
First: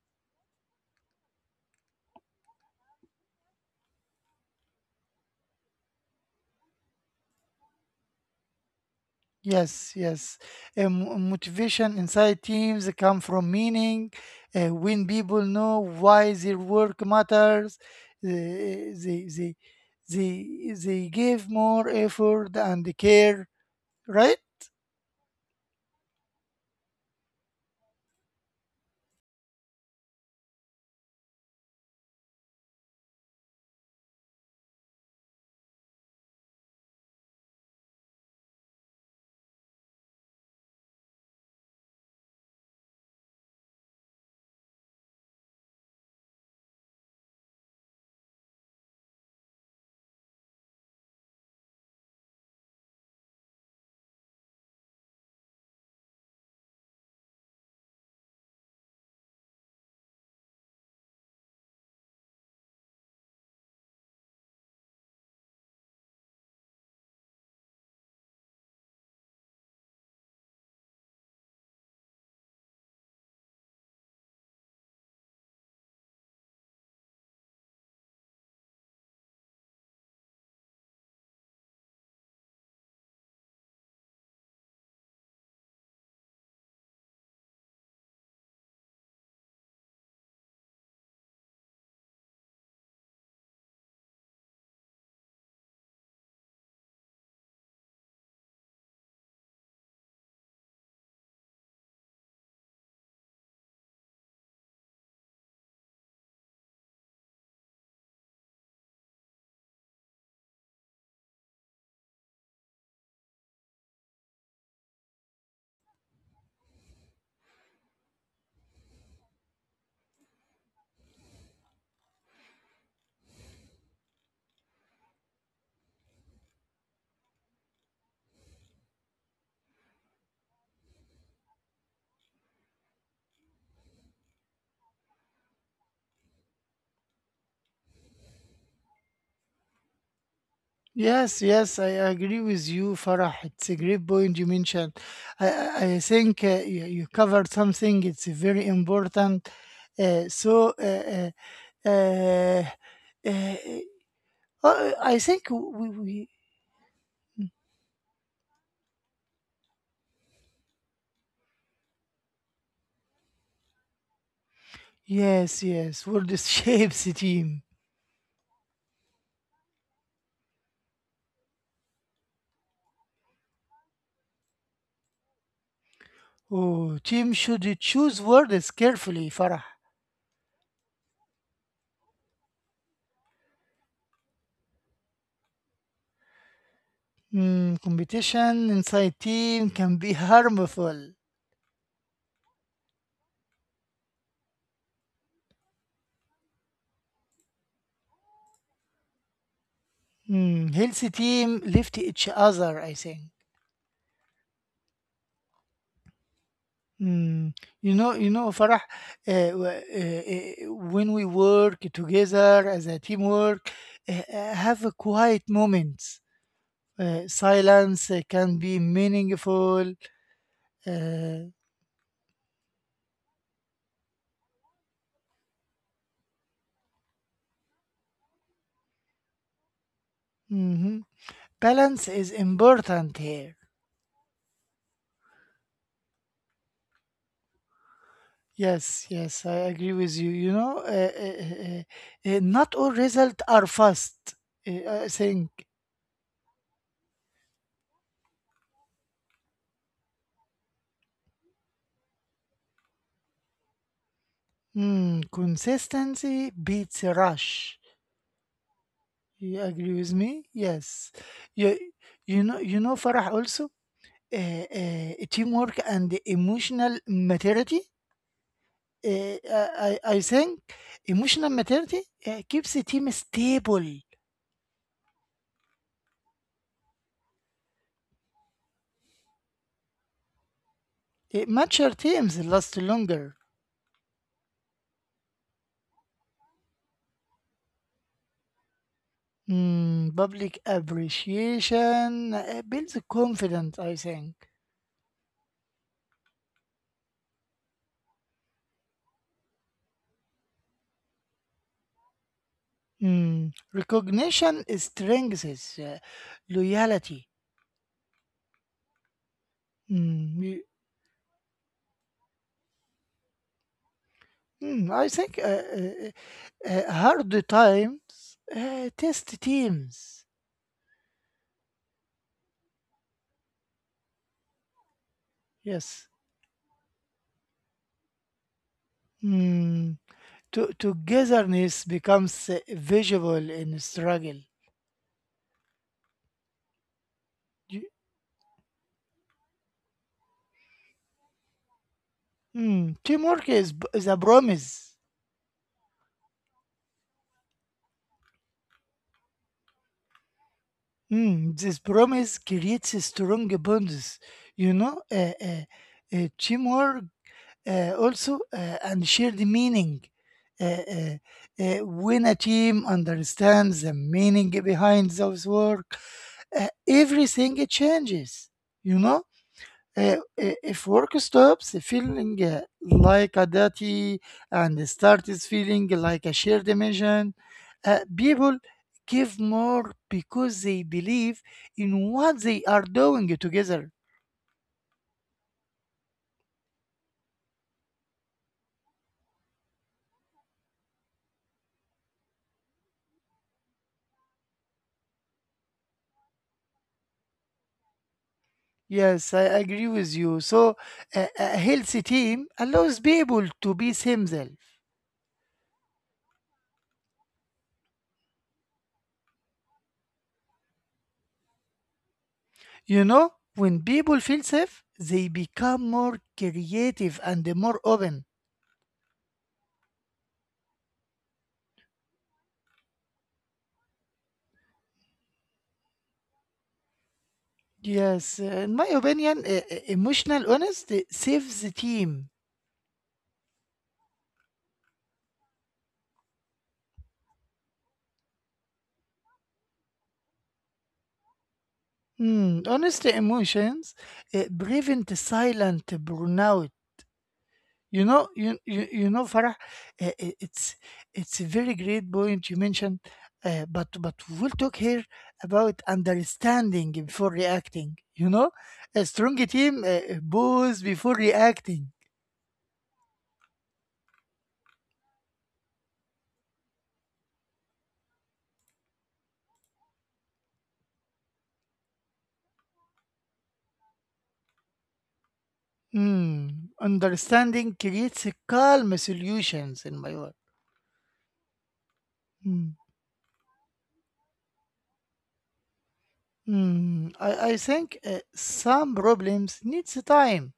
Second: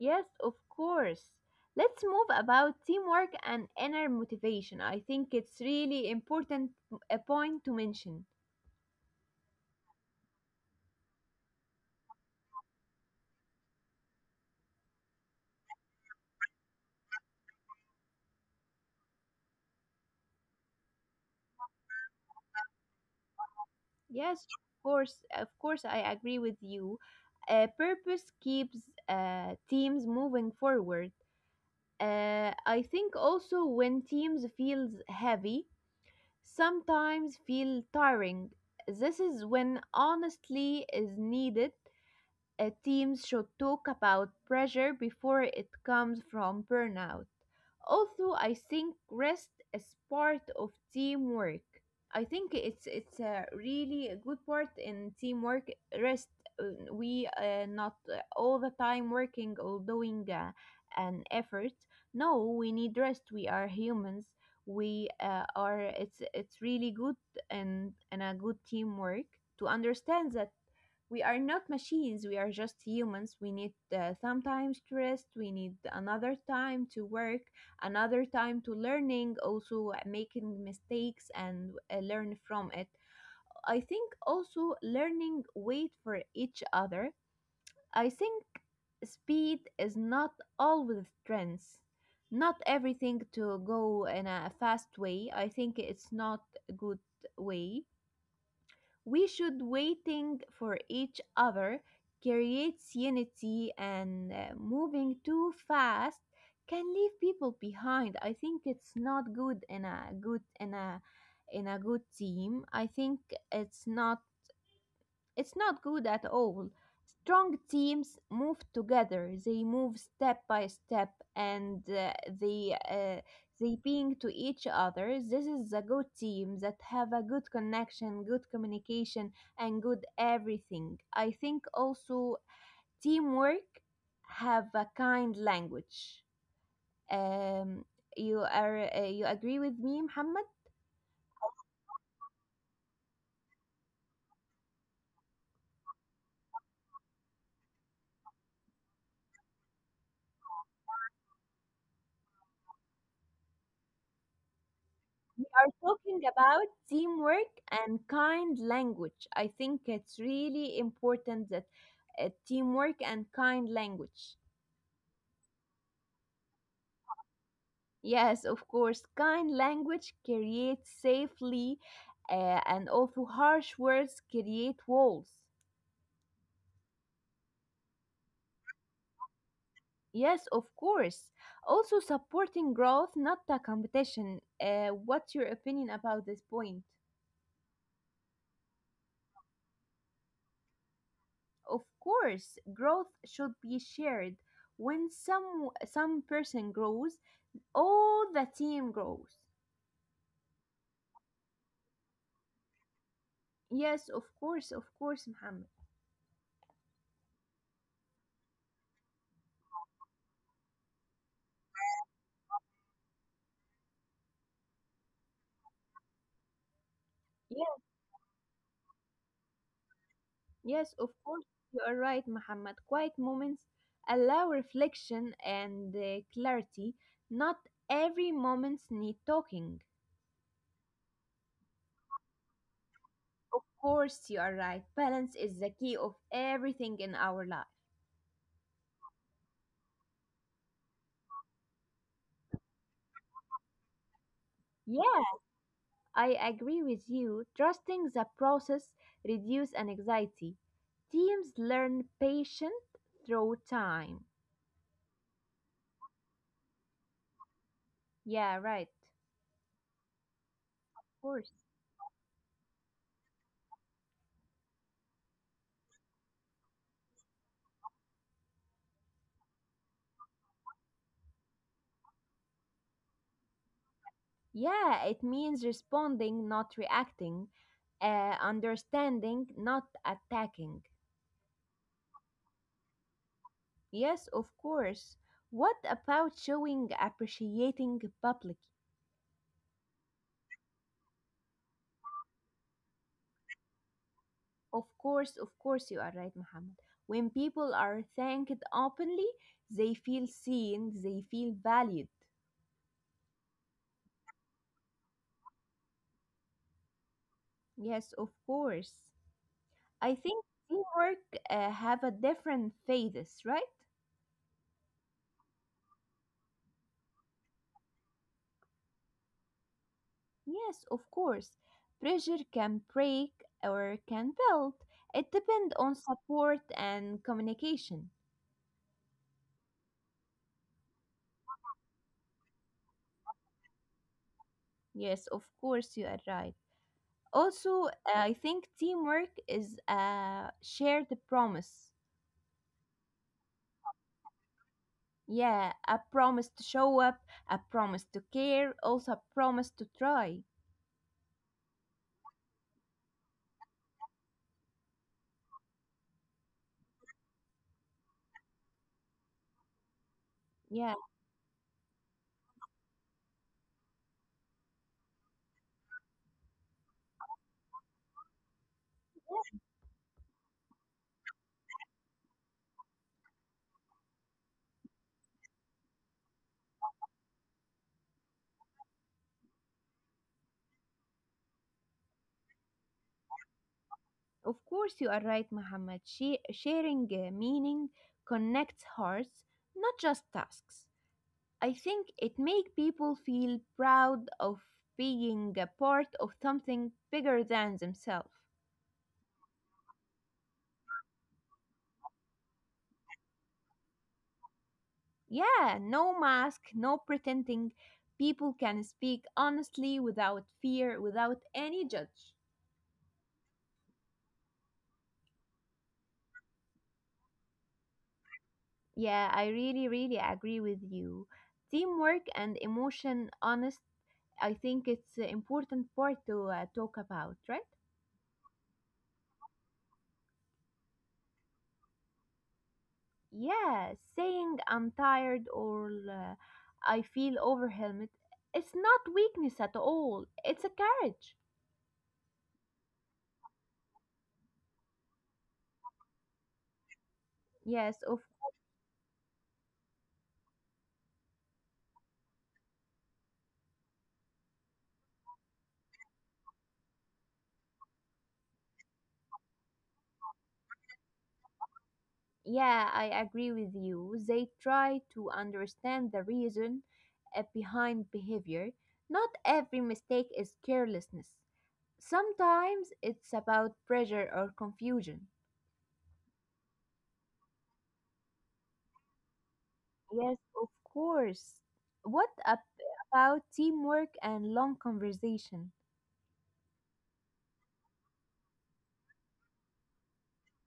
Yes, of course. Let's move about teamwork and inner motivation. I think it's really important a point to mention.
Yes, yes. Motivation inside teams come from meaning. When people know why their work matters, eh, they they they give more effort and care,
Yes,
right?
of course, I agree with you. Purpose keeps teams moving forward. I think also when teams feels heavy, sometimes feel tiring. This is when honestly is needed. Teams should talk about pressure before it comes from burnout. Also, I think rest is part of teamwork. I think it's a really a good part in teamwork. Rest, we not all the time working or doing an effort. No, we need rest. We are humans. We are. It's really good and a good teamwork to understand that we are not machines, we are just humans. We need sometimes to rest, we need another time to work, another time to learning. Also, making mistakes and learn from it. I think also learning wait for each other. I think speed is not always strength. Not everything to go in a fast way. I think it's not a good way. We should waiting for each other creates unity, and moving too fast can leave people behind. I think it's not good in a good in a good team. I think it's not, it's not good at all. Strong teams move together. They move step by step, and they uh, they being to each other. This is a good team that have a good connection, good communication, and good everything. I think also teamwork have a kind language. Um, you are you agree with me, Muhammad?
Yes, yes, I agree with you, Farah. It's a great point you mentioned. I think you covered something. It's very important. Uh, so, uh, uh, uh, uh, uh, I think we,
Talking
we
about teamwork and kind language. I think it's really important that teamwork and kind language.
Yes, yes, word is (laughs) shapes the team.
Yes, of course, kind language creates safely, and also harsh words create walls.
Oh, team should choose words carefully, Farah.
Yes, of course. Also, supporting growth, not the competition. What's your opinion about this point?
Competition inside team can be harmful.
Of course, growth should be shared. When some person grows, all the team grows.
Healthy team lift each other, I think.
Yes, of course, Muhammad.
Mm, you know, Farah, when we work together as a teamwork, have a quiet moments.
Yes,
Silence can be meaningful.
yes, of course,
Uh,
you are right, Muhammad. Quiet moments allow reflection and clarity. Not every moments need talking.
mhm. Balance is important
Of
here.
course, you are right. Balance is the key of everything in our life.
Yes, yes, I agree with you. You know, not all results are fast. I
Yeah,
think
I agree with you. Trusting the process reduce an anxiety. Teams learn patience through time.
consistency beats a rush.
Yeah, right. Of
You agree with me? Yes.
course.
You you know you know, Farah, also teamwork and emotional maturity. Uh, I think emotional maturity keeps the team stable.
Yeah, it means responding, not reacting, understanding, not attacking.
Mature teams last longer.
Yes, of course. What about showing appreciating publicly?
Public appreciation builds confidence. I think.
Of course, you are right, Muhammad. When people are thanked openly, they feel seen, they feel valued.
Recognition strengthens loyalty.
Yes, of course. I think
Mm, you,
teamwork have a different phases, right?
I think hard times test teams.
Yes, of course. Pressure can break or can build. It depends on
Yes.
support and communication.
Mm, togetherness becomes visible in struggle.
Yes, of course, you are right. Also,
You-
I think teamwork is a shared promise.
teamwork is a promise.
Yeah, a promise to show up, a promise to care, also a promise to try.
This promise creates a strong bonds. You know, teamwork, also and shared meaning. Uh,
Yeah,
uh, when a team understands the meaning behind those work, everything changes. You know, if work stops, feeling like a duty and starts feeling like a shared mission, people give more because they believe in what they are doing together.
of course, you are right, Muhammad. Sharing meaning connects hearts, not just tasks. I think it makes people feel proud of being a part of something bigger than themselves.
Yes, I agree with you. So, a healthy team allows people to be themselves.
Yeah, no mask, no pretending. People can speak honestly without fear, without any judge.
You know, when people feel safe, they become more creative and more open.
Yeah, I really, really agree with you. Teamwork and emotion honest, I think it's an important part to talk about, right?
Yes, in my opinion, emotional honesty saves the team.
Yeah, saying I'm tired or I feel overwhelmed, it's not weakness at all. It's a courage.
Hmm, honest emotions prevent silent burnout.
Yes, of
You know, Farah, uh, uh, it's it's a very great point you mentioned. But we'll talk here about understanding before reacting. You know, a strong team bows before reacting.
yeah, I agree with you. They try to understand the reason behind behavior. Not every mistake is carelessness. Sometimes it's about pressure or confusion.
Hmm, understanding creates a calm solutions in my
Yes, of course. What ab-
world.
about teamwork and long conversation?
Hmm, I think some problems needs time.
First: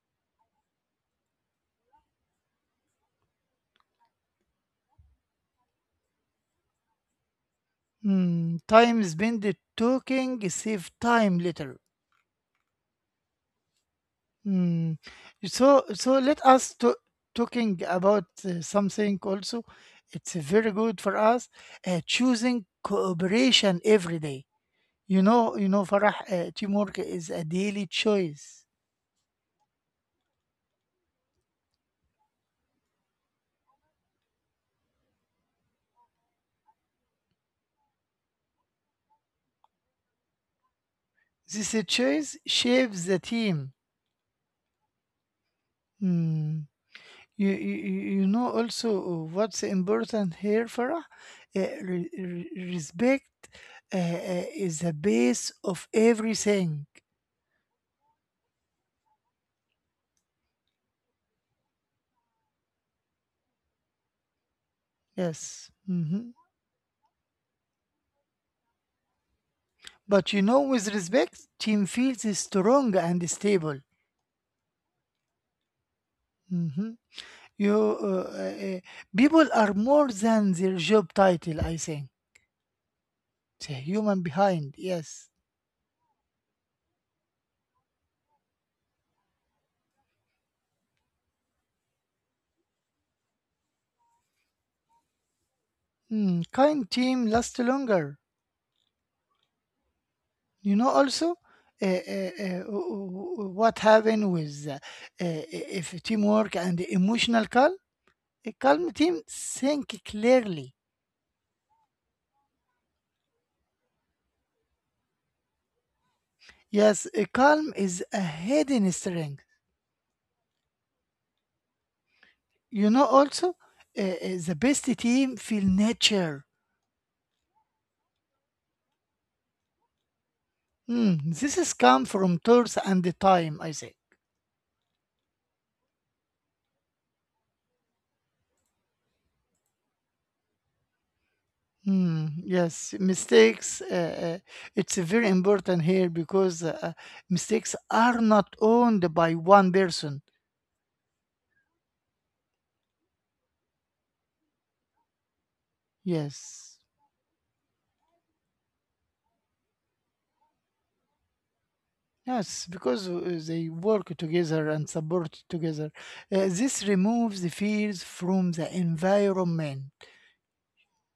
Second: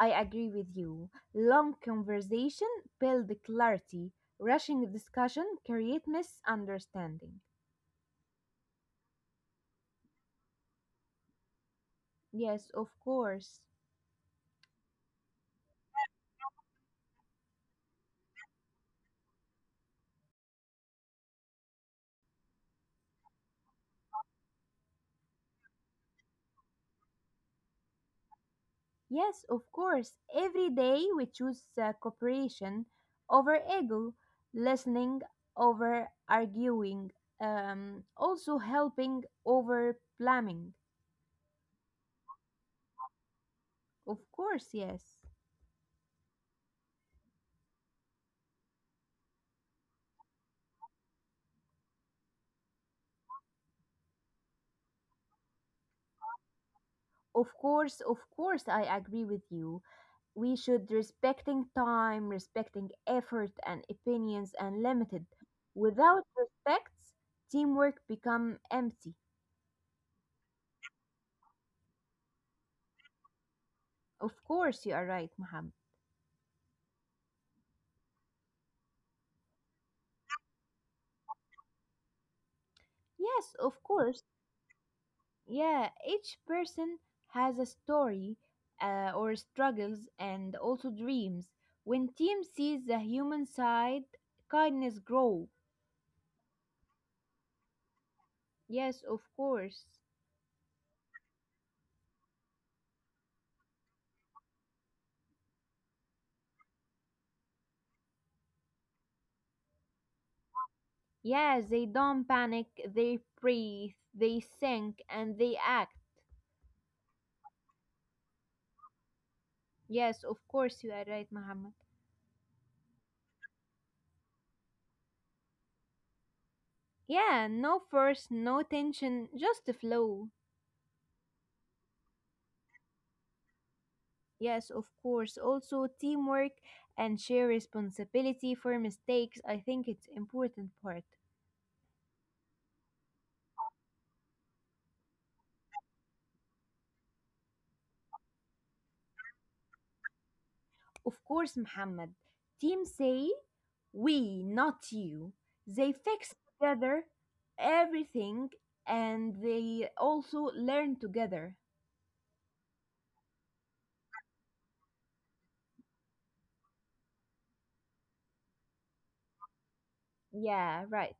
I agree with you. Long conversation build clarity. Rushing discussion create misunderstanding.
Hmm, time spent talking save time later.
Yes, of course.
Hmm, so let us talking about something also. It's very good for us choosing cooperation every day. You know, Farah, teamwork is a daily choice.
Yes, of course. Every day we choose cooperation over ego, listening over arguing, also helping over blaming.
This choice shapes the team.
Of course, yes.
Hmm. You know also, what's important here, Farah? Respect uh, is the base of everything.
Of course, I agree with you. We should respecting time, respecting effort and opinions and limited.
Yes.
Without
Mhm.
respects, teamwork become empty.
But you know, with respect, team feels strong and stable.
Of course, you are right, Muhammad.
Mhm. You people are more than their job title. I think
Yes,
the
of course.
human behind. Yes.
Yeah, each person has a story or struggles and also dreams. When team sees the human side, kindness grow.
Hmm, kind team lasts longer.
Yes, of course.
You know also, uh, uh, uh, what happened with, if teamwork and emotional calm. A calm team think clearly.
Yes, they don't panic, they breathe, they think, and they act.
Yes, a calm is a hidden strength.
Yes, of course, you are right, Muhammad.
You know also, the best team feel nature.
Yeah, no force, no tension, just the flow.
Hmm, this is come from tools and the time I say.
Yes, of course. Also, teamwork and share responsibility for mistakes. I think it's important part.
Hmm, yes, mistakes, it's very important here because mistakes are not owned by one person.
Of course, Muhammad. Team say we, not you. They fix
Yes.
together everything, and they also learn together.
Yes, because they work together and support together. This removes the fears from the environment.
Yeah, right.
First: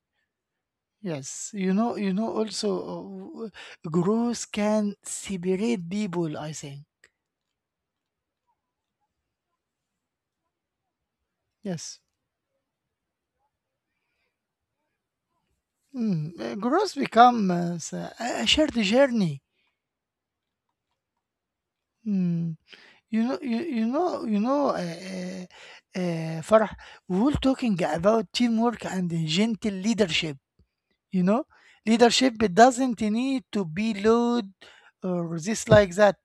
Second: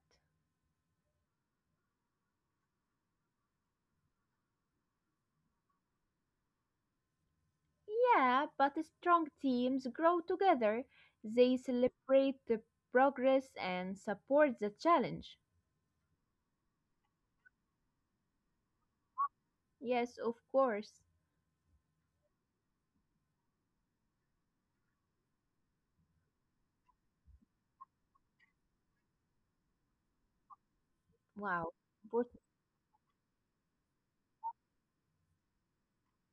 Yes. Also, growth can separate people. I think.
Yeah, but strong teams grow together. They
Yes,
celebrate the progress and support the challenge.
mm. Growth becomes a shared journey.
Yes, of course.
Mm. You know. Farah, we were talking about teamwork and gentle leadership. You know,
Wow. But
leadership, it doesn't need to be loud or this like that.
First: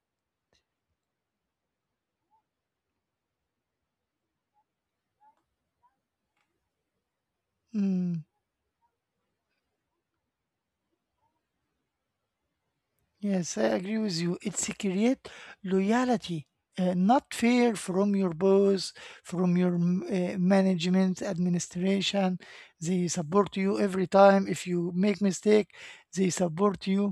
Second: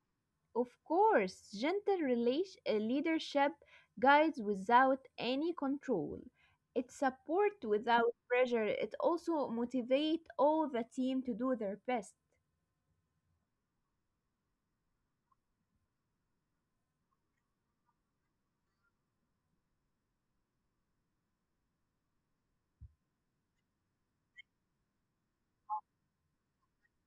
of course, gentle relation, leadership guides without any control. It support without
Mm,
pressure. It also motivate all the team to do their best.
yes, I agree with you. It's create loyalty, not fear from your boss, from your management administration. They support you every time if you make mistake. They support you,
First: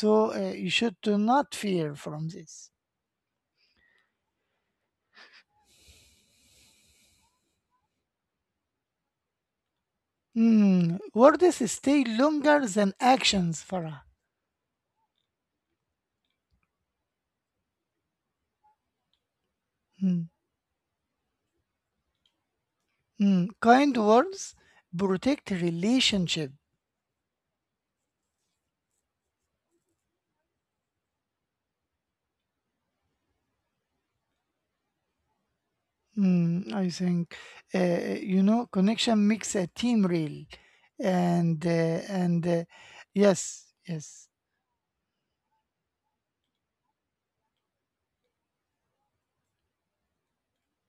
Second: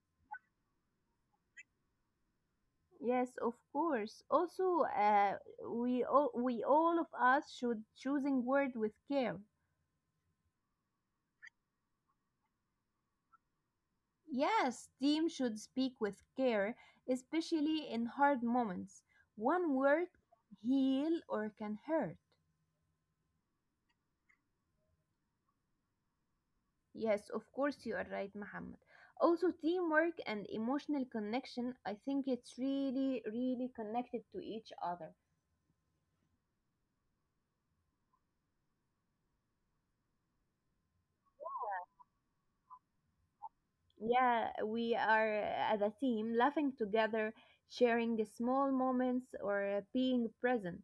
so you should do not fear from this.
Yes, of course. Also, we all of us should choosing word with care.
Mm. Words stay longer than actions, Farah.
Yes, teams should speak with care, especially in hard moments. One word
Mm.
can heal or can hurt.
Kind words protect relationship.
Yes, of course you are right, Muhammad. Also, teamwork and emotional connection, I think it's really, really connected to each other.
I think you know, connection makes a team real, and uh, and yes, yes.
Yeah, we are as a team laughing together, sharing the small moments, or being present.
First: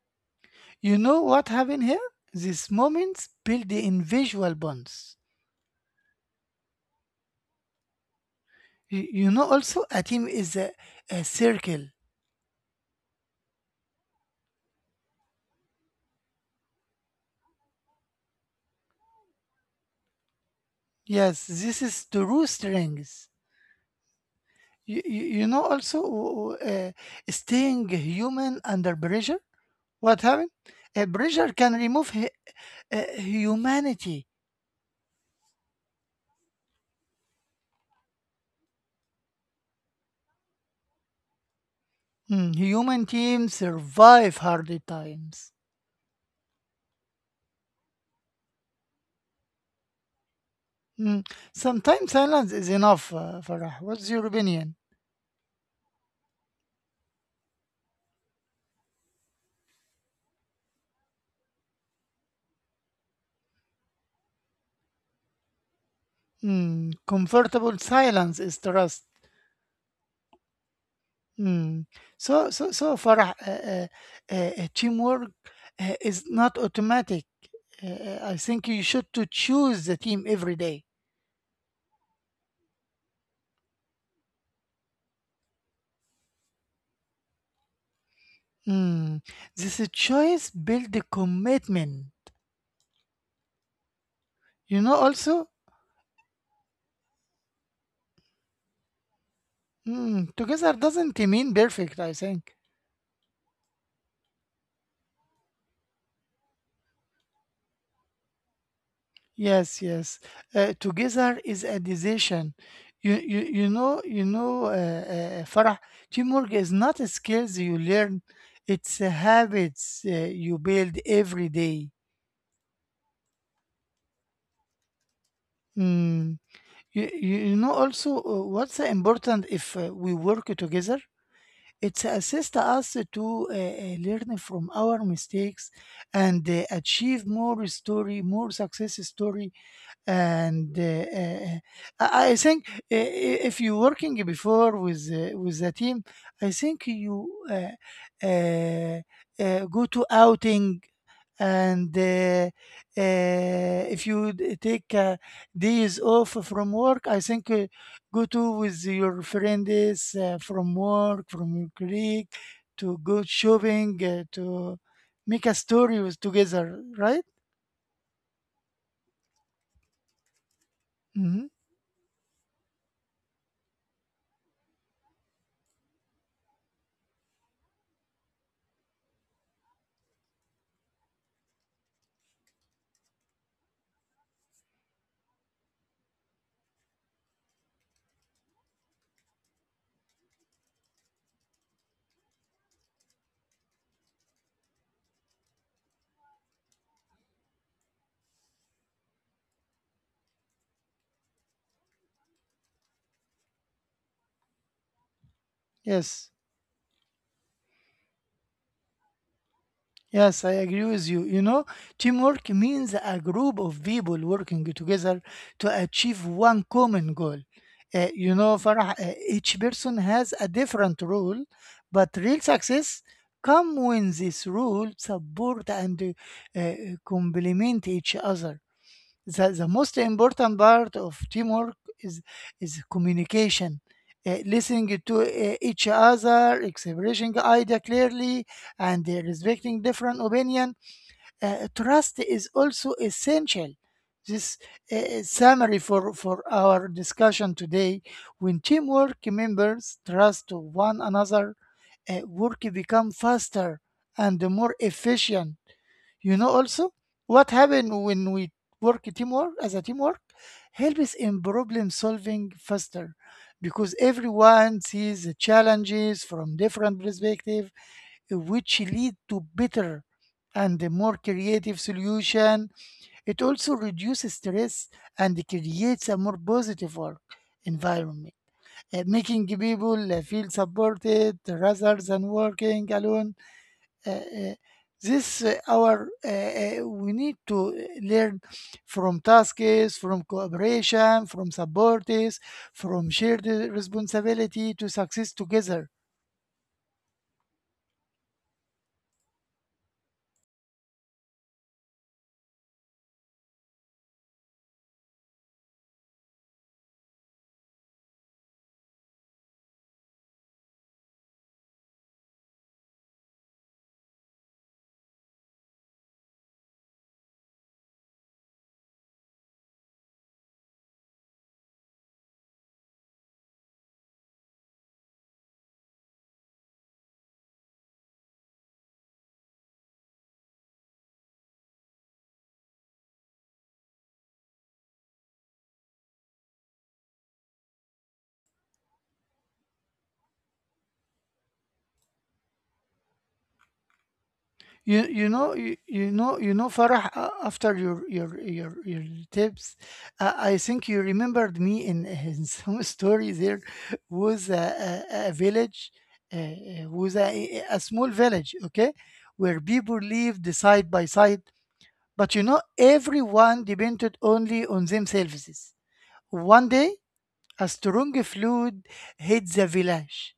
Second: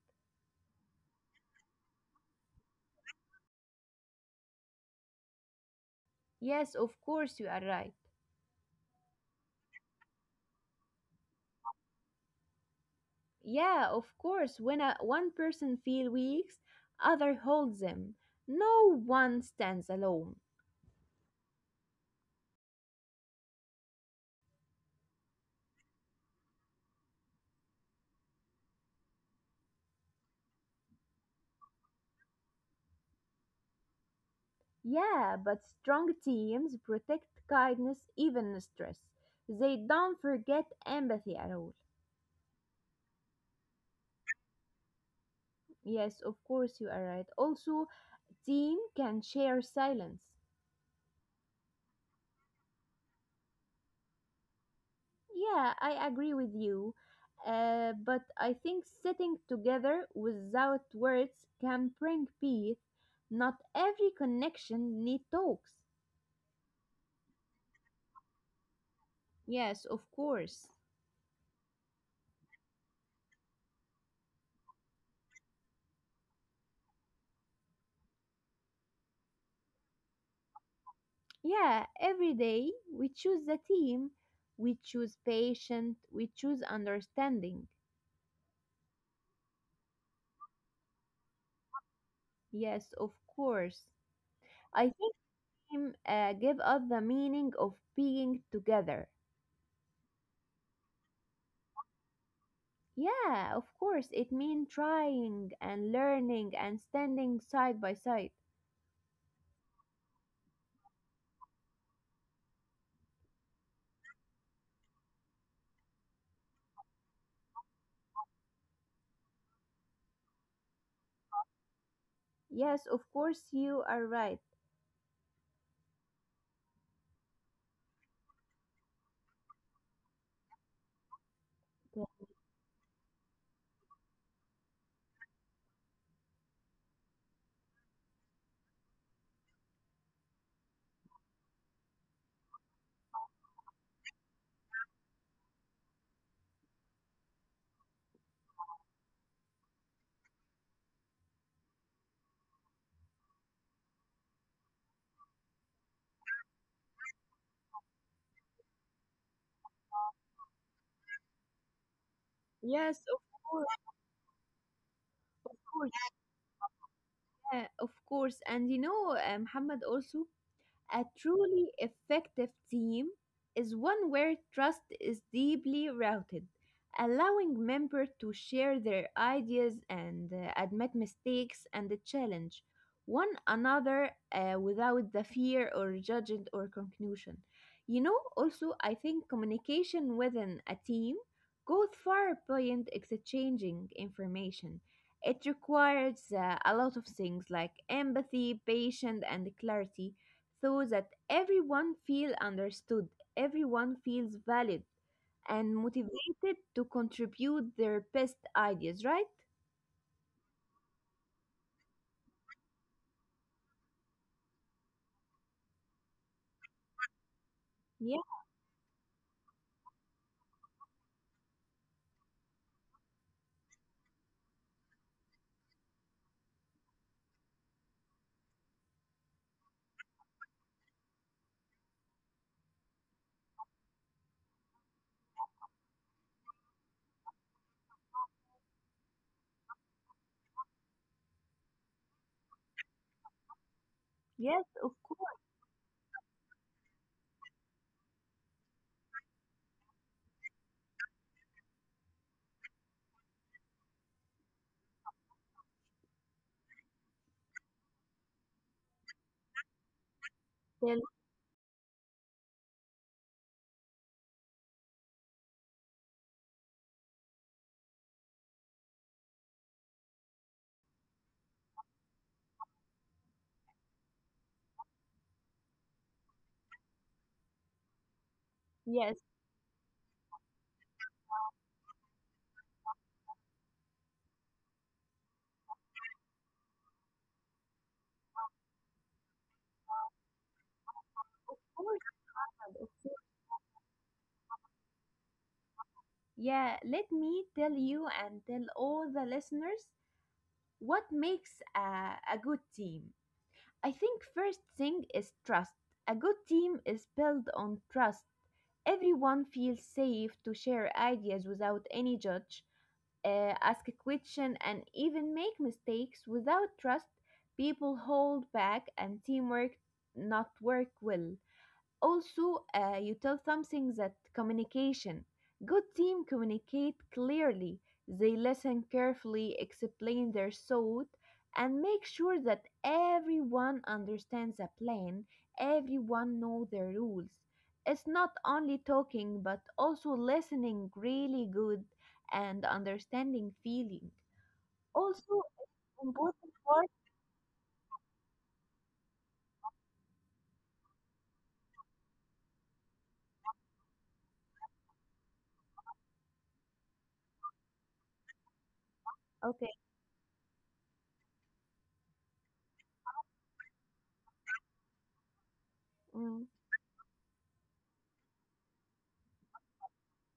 You know what happened here? These moments build the invisible bonds.
Yes, of course you are right.
You know also, a team is a circle.
Yeah, of course. When a, one person feels weak, other holds them. No one stands alone.
Yes, this is the true strength. You know also, staying human under pressure. What happened? A pressure can remove humanity.
Yeah, but strong teams protect kindness even in stress. They don't forget empathy at all.
Human teams survive hard times.
Yes, of course you are right. Also, team can share silence.
Mm, Sometimes silence is enough, Farah. What's your opinion?
Yeah, I agree with you. But I think sitting together without words can bring peace. Not every connection need talks.
Comfortable silence is trust.
Yes, of course.
Mm, So, so, so, Farah, teamwork is not automatic. I think you should to choose the team every day.
Yeah, every day we choose the team, we choose patient, we choose understanding.
Mm, This choice build the commitment.
Yes, of course.
You
I
know,
think
also,
team give us the meaning of being together.
together doesn't mean perfect, I think.
Yeah, of course, it means trying and learning and standing side by side.
Yes, yes. Together is a decision. You know, Farah, teamwork is not a skills you learn, it's a habits you build every day.
Yes, of course, you are right.
Mm. You know also, what's important if we work together? It's assist us to learn from our mistakes and achieve more story, more success story and I think if you're working before with the team, I think you uh, go to outing and uh, if you take days off from work, I think go to with your friends from work, from your colleague, to
Yes,
go
of course.
shopping, to make a
Of course,
story with together, right?
yeah, of course. And you know, Muhammad, also, a
Hmm.
truly effective team is one where trust is deeply rooted, allowing members to share their ideas and admit mistakes and challenge one another without the fear or judgment or conclusion. You know, also, I think communication within a team goes far beyond exchanging information. It requires a lot of things like empathy, patience, and clarity so that everyone feel understood, everyone feels valid and
Yes.
motivated to contribute their best ideas, right?
Yes, I agree with you. You know, teamwork means a group of people working together to achieve one common goal.
Yeah,
You know, Farah, each person has a different role, but real success come when this role support and uh, complement each other. The most important part of teamwork is communication, listening to each other, expressing idea clearly, and respecting different opinion. Trust is also essential. This
yes, of course.
summary for our discussion today. When teamwork members trust one another, work become faster and more efficient. You know also what happens when we work teamwork as a teamwork
Tell-
helps in problem solving faster because everyone sees the challenges from different perspective which lead to better and a more creative solution. It also reduces stress and creates a more positive work environment,
yes,
making
of
people feel supported rather than working alone, uh, uh, this our, we need to learn from tasks, from cooperation, from
course.
supports,
And of
from
course.
shared responsibility to success together.
Yeah, let me tell you and tell all the listeners what makes a good team. I think first thing is trust. A good team is built on trust. Everyone feels safe to share ideas without any judge, ask a question, and even make mistakes. Without trust, people hold back and teamwork not work well. Also, you tell something that communication good team communicate clearly, they listen carefully, explain their thought, and make sure that everyone understands the plan, everyone know the rules. It's not only talking but also listening really good and understanding feeling.
You you
Also
know you, you know
important
you know
part.
Farah, after your tips, I think you remembered me in (laughs) some story. There was a village, was a small village, okay, where
Okay.
people lived side by side. But you know everyone depended only on themselves.
Mm,
One day a strong flood hit the village,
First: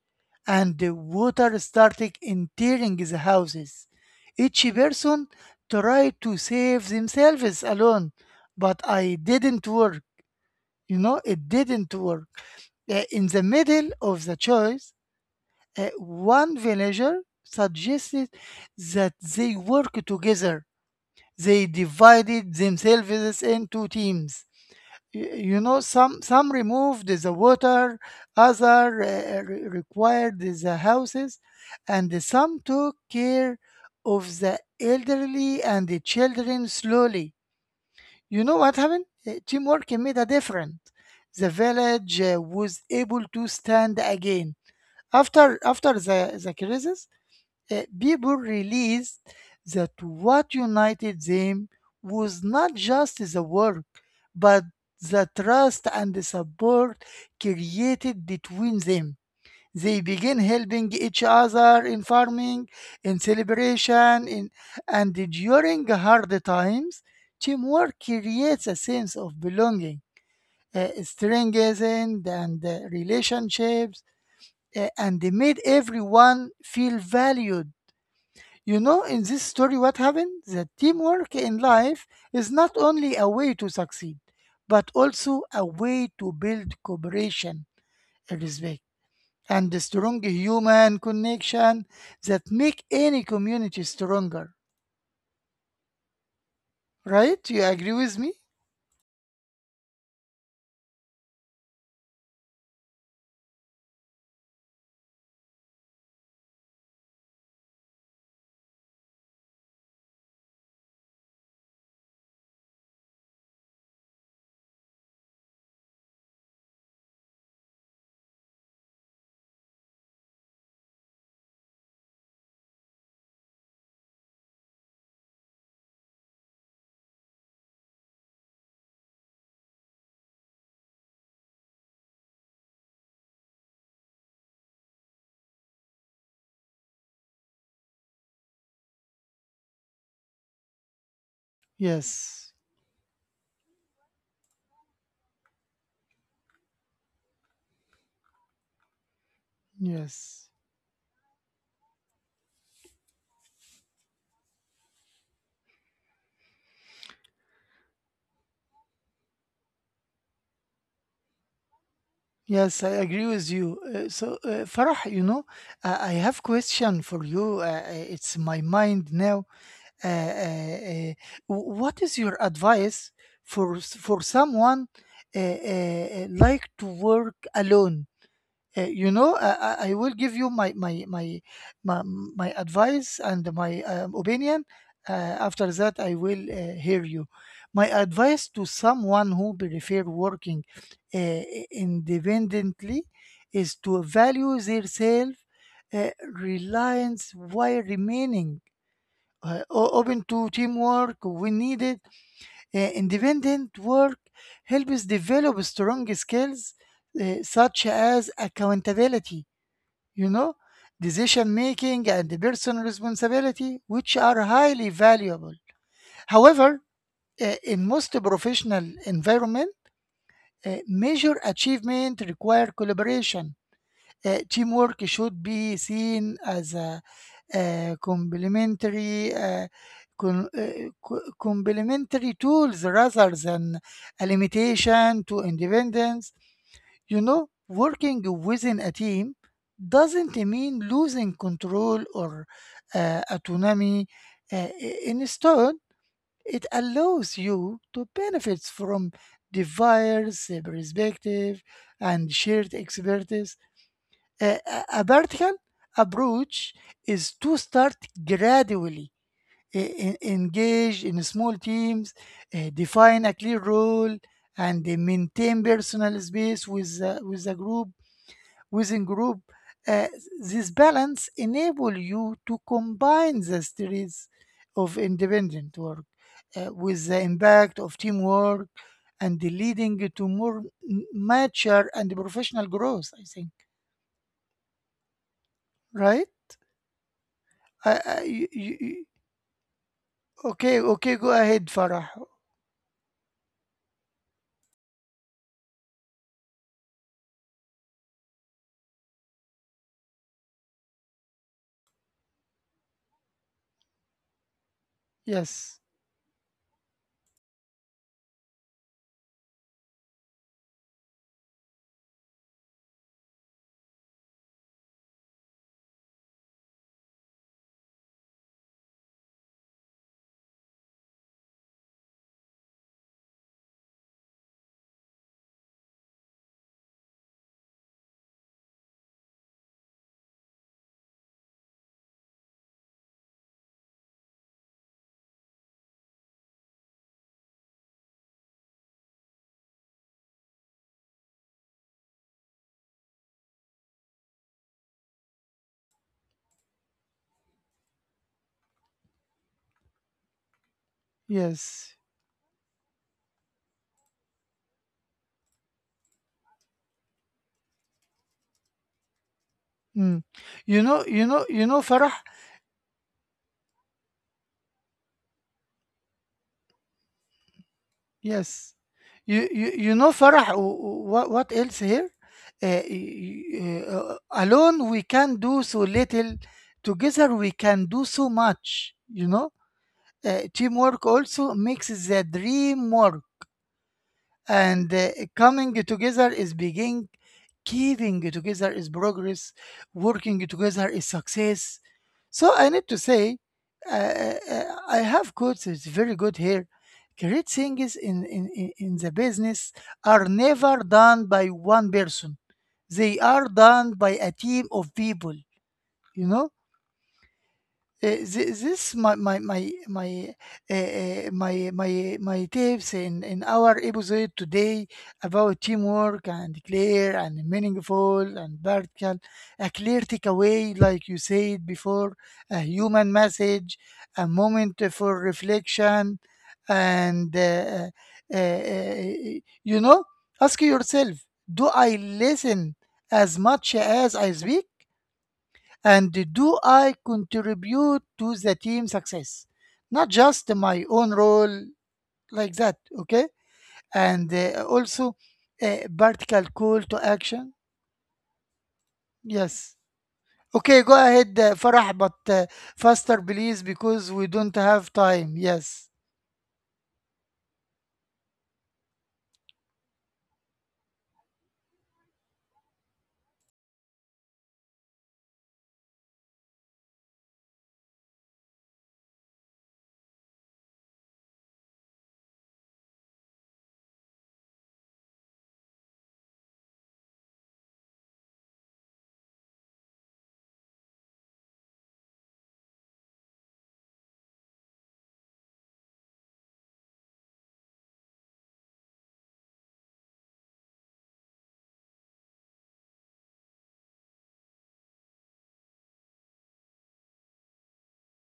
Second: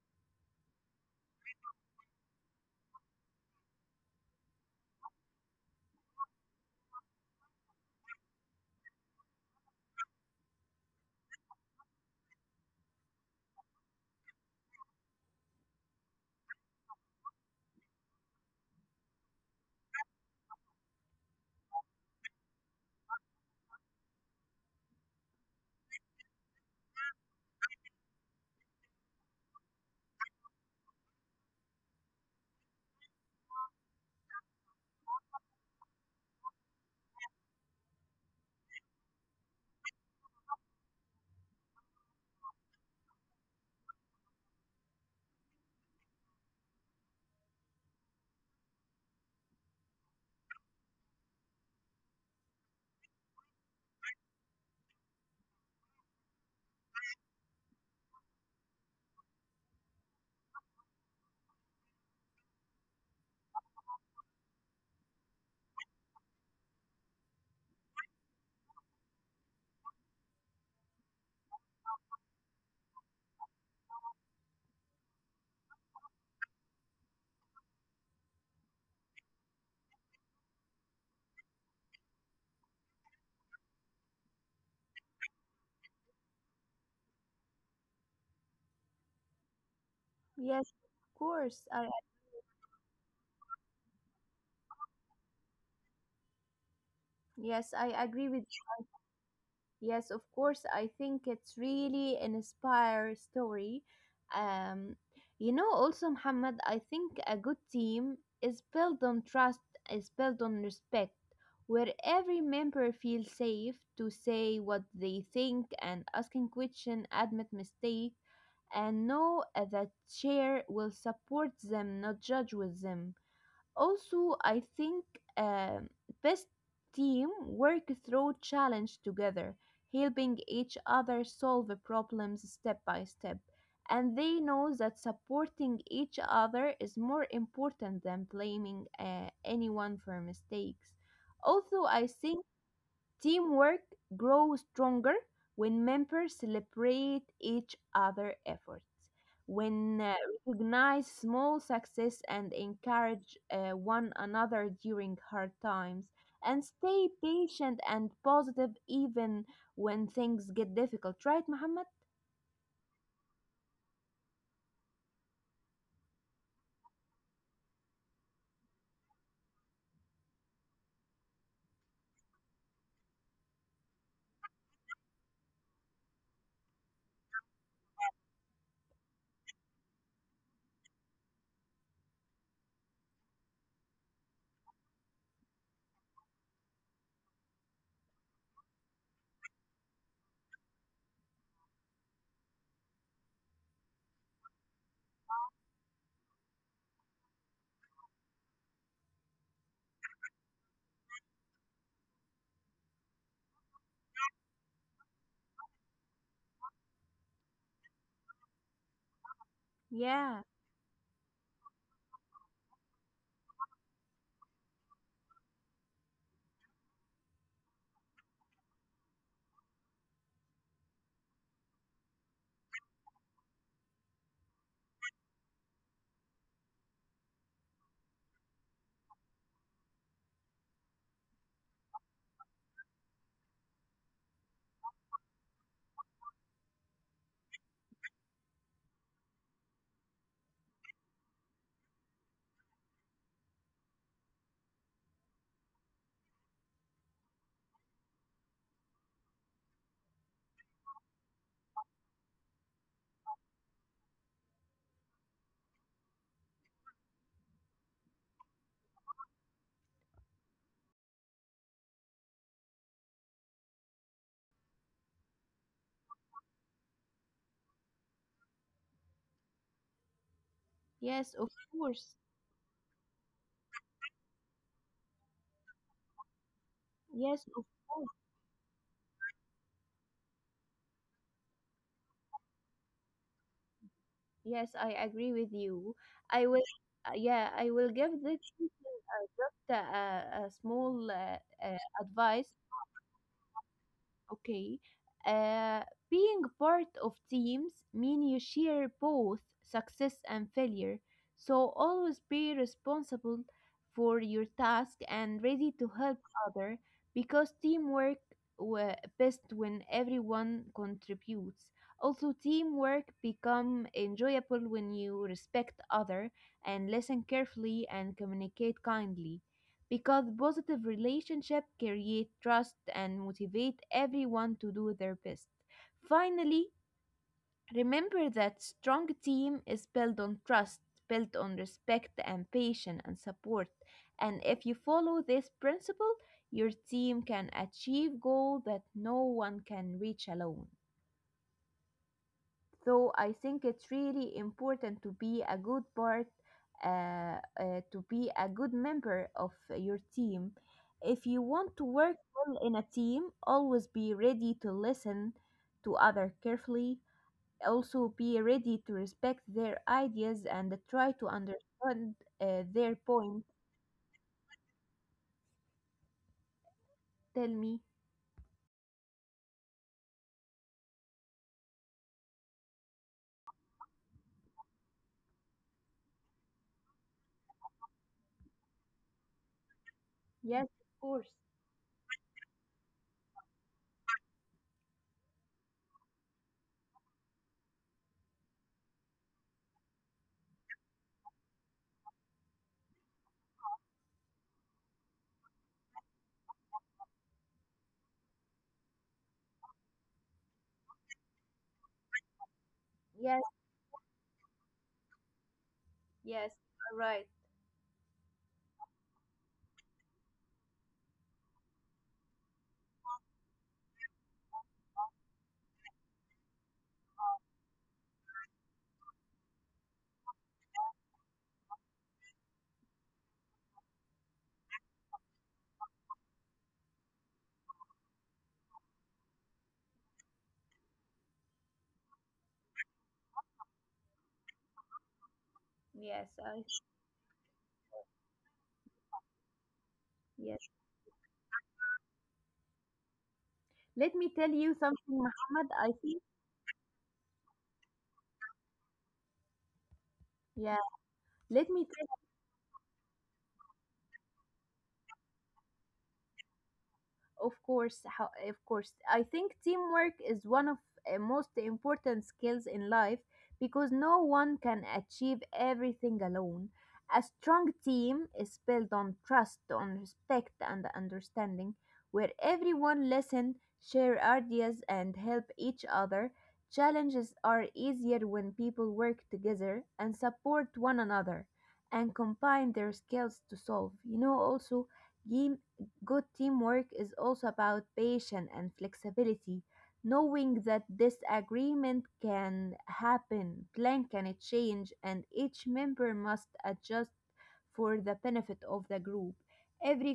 and the water started entering the houses. Each person tried to save themselves alone, but I didn't work. You know, it didn't work. In the middle of the choice, one villager suggested that they work together. They divided themselves into teams. You know, some removed the water, other required the houses, and some took care of the elderly and the children slowly. You know what happened? Teamwork made a difference. The village was able to stand again after after the crisis. People realized that what united them was not just the work, but the trust and the support created between them. They began helping each other in farming, in celebration, and during hard times. Teamwork creates a sense of belonging, strengthened and relationships, and made everyone feel valued. You know, in this story, what happened? That teamwork in life is not only a way to succeed, but also a way to build cooperation and respect and a strong
yes
human
of course
connection
I.
that make any community stronger. Right? You
Yes, I
agree with
agree
me?
with. Yes, of course. I think it's really an inspire story. Um, you know, also Muhammad, I think a good team is built on trust, is built on respect, where every member feels safe to say what they think and asking question, admit mistake, and know that chair will support them, not judge with them. Also, I think um, best team work through challenge together, helping each other solve the problems step by step. And they know that supporting each other is more important than blaming anyone for mistakes. Also, I think
Yes.
teamwork grows stronger when members celebrate each other's efforts, when
Yes.
recognize small success and encourage one another during hard times, and stay patient and positive even when things get difficult. Right, Muhammad?
Yes, I agree with you. So, Farah, you know, I have question for you. It's my mind now. uh, uh, uh, what is your advice for someone like to work alone? You know, I will give you my advice and my opinion. Uh, After that, I will hear you. My advice to someone who prefer working independently is to value their self reliance while remaining open to teamwork. We need it. Independent work helps develop strong skills such as accountability, you
Yeah.
know, decision making, and personal responsibility, which are highly valuable. However, in most professional environment, major achievement require collaboration. Teamwork should be seen as a, uh, complementary uh, con- uh, complementary tools rather than a limitation to independence. You know, working within a team doesn't mean losing control or autonomy. Uh, Instead, it allows you to benefit from diverse perspective and shared expertise. A vertical approach is to start gradually, engage in small teams, define a clear role, and maintain personal space with a group, within group. Uh, this
Yes, of
balance
course.
enable you to combine the strengths of independent work
Yes,
with
of
the
course.
impact of teamwork and leading to more mature and professional growth, I think,
Yes, I agree with you. I will,
right?
yeah, I will give the children
I,
just
you, you, you-
a small
Okay,
advice.
okay, go ahead, Farah.
Okay. Uh, Being part of teams mean you share both success and failure. So always be responsible for your task and ready to help other because
Yes,
teamwork best when everyone contributes. Also teamwork become enjoyable when you respect other and listen carefully and communicate kindly because positive relationship create trust and motivate everyone to do their best. Finally, remember that strong team is built on trust, built on respect and patience and support. And if you follow this principle, your team can achieve goals that no one can reach alone. So I think it's really important to be a good part, to be a good member of your team. If you want to work well in a team,
yes.
always be ready to listen to other carefully. Also, be ready to respect their ideas and try to
Mm.
understand
You know, you
their
know, you
point.
know, Farah.
Tell me.
Yes, you know, Farah. What else here? Uh, y- Alone we can do so little. Together we can do so much. You know,
Yes, of course.
teamwork also makes the dream work. And coming together is beginning, keeping together is progress, working together is success. So I need to say, I have quotes, it's very good here. Great things in the business are never done by one person, they
Yes,
are done by a team of people, you
yes,
know.
you're right.
This my tips in our episode today about teamwork and clear and meaningful and practical, a clear takeaway like you said before, a human message, a moment for reflection, and uh, uh, you know, ask yourself, do I listen as much as I speak
Yes,
and
I
do I contribute to the team success? Not
yes.
just my own role, like that, okay?
Let me tell
And
you something,
also
Muhammad. I think,
a vertical call to action. Yes.
yeah.
Okay, go
Let me
ahead, Farah, but faster, please, because we don't have time. Yes.
of course, how, of course. I think teamwork is one of most important skills in life because no one can achieve everything alone. A strong team is built on trust, on respect, and understanding, where everyone listen, share ideas, and help each other. Challenges are easier when people work together and support one another and combine their skills to solve. You know, also, game. Good teamwork is also about patience and flexibility, knowing that disagreement can happen, plan can change, and each member must adjust for the benefit of the group. Every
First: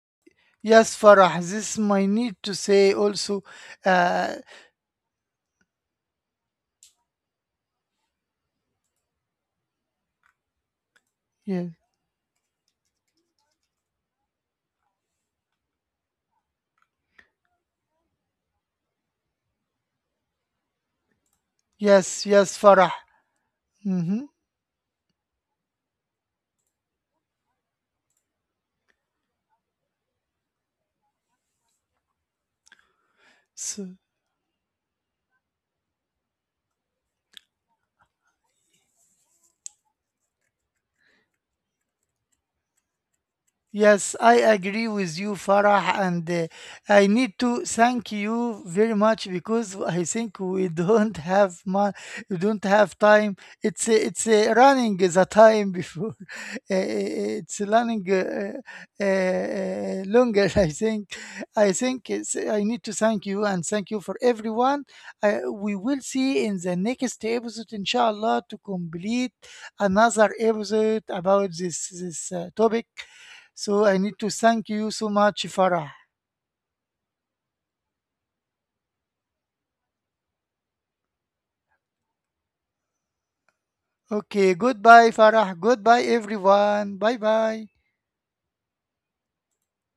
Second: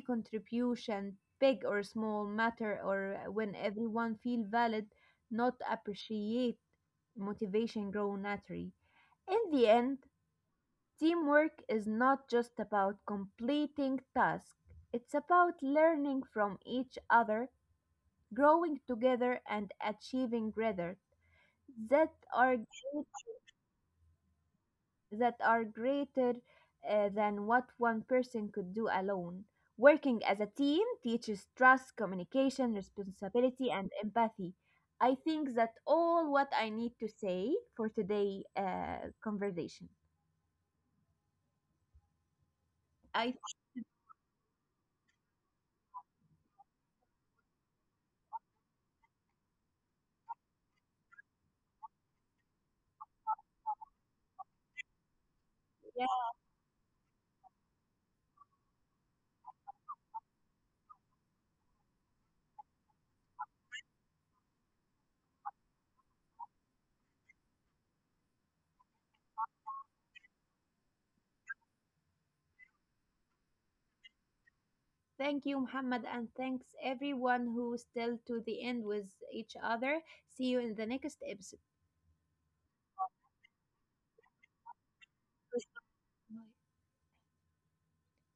Yes,
contribution,
Farah,
big
this
or
my
small,
need to
matter
say
or
also.
when everyone feel
Uh,
valid, not appreciate, motivation grow naturally. In the end, teamwork is
yeah.
not just about completing tasks, it's about learning from each other, growing together, and achieving results that are,
Yes,
great-
yes, Farah. Mm-hmm.
that are greater than what one person could do alone. Working as a team teaches trust, communication, responsibility, and
So,
empathy. I think that all what I need to say for today conversation. I
yes, I agree with you, Farah, and I need to thank you very much because I think we don't have time. It's running the time before (laughs) it's running longer. (laughs) I think I need to thank you and thank you for everyone. We will see in the next episode, inshallah, to complete another episode about this topic. So I need to thank you so much, Farah.
thank you, Muhammad, and thanks everyone who still to the end with each other. See you in the next episode.
Okay, goodbye, Farah. Goodbye, everyone. Bye bye.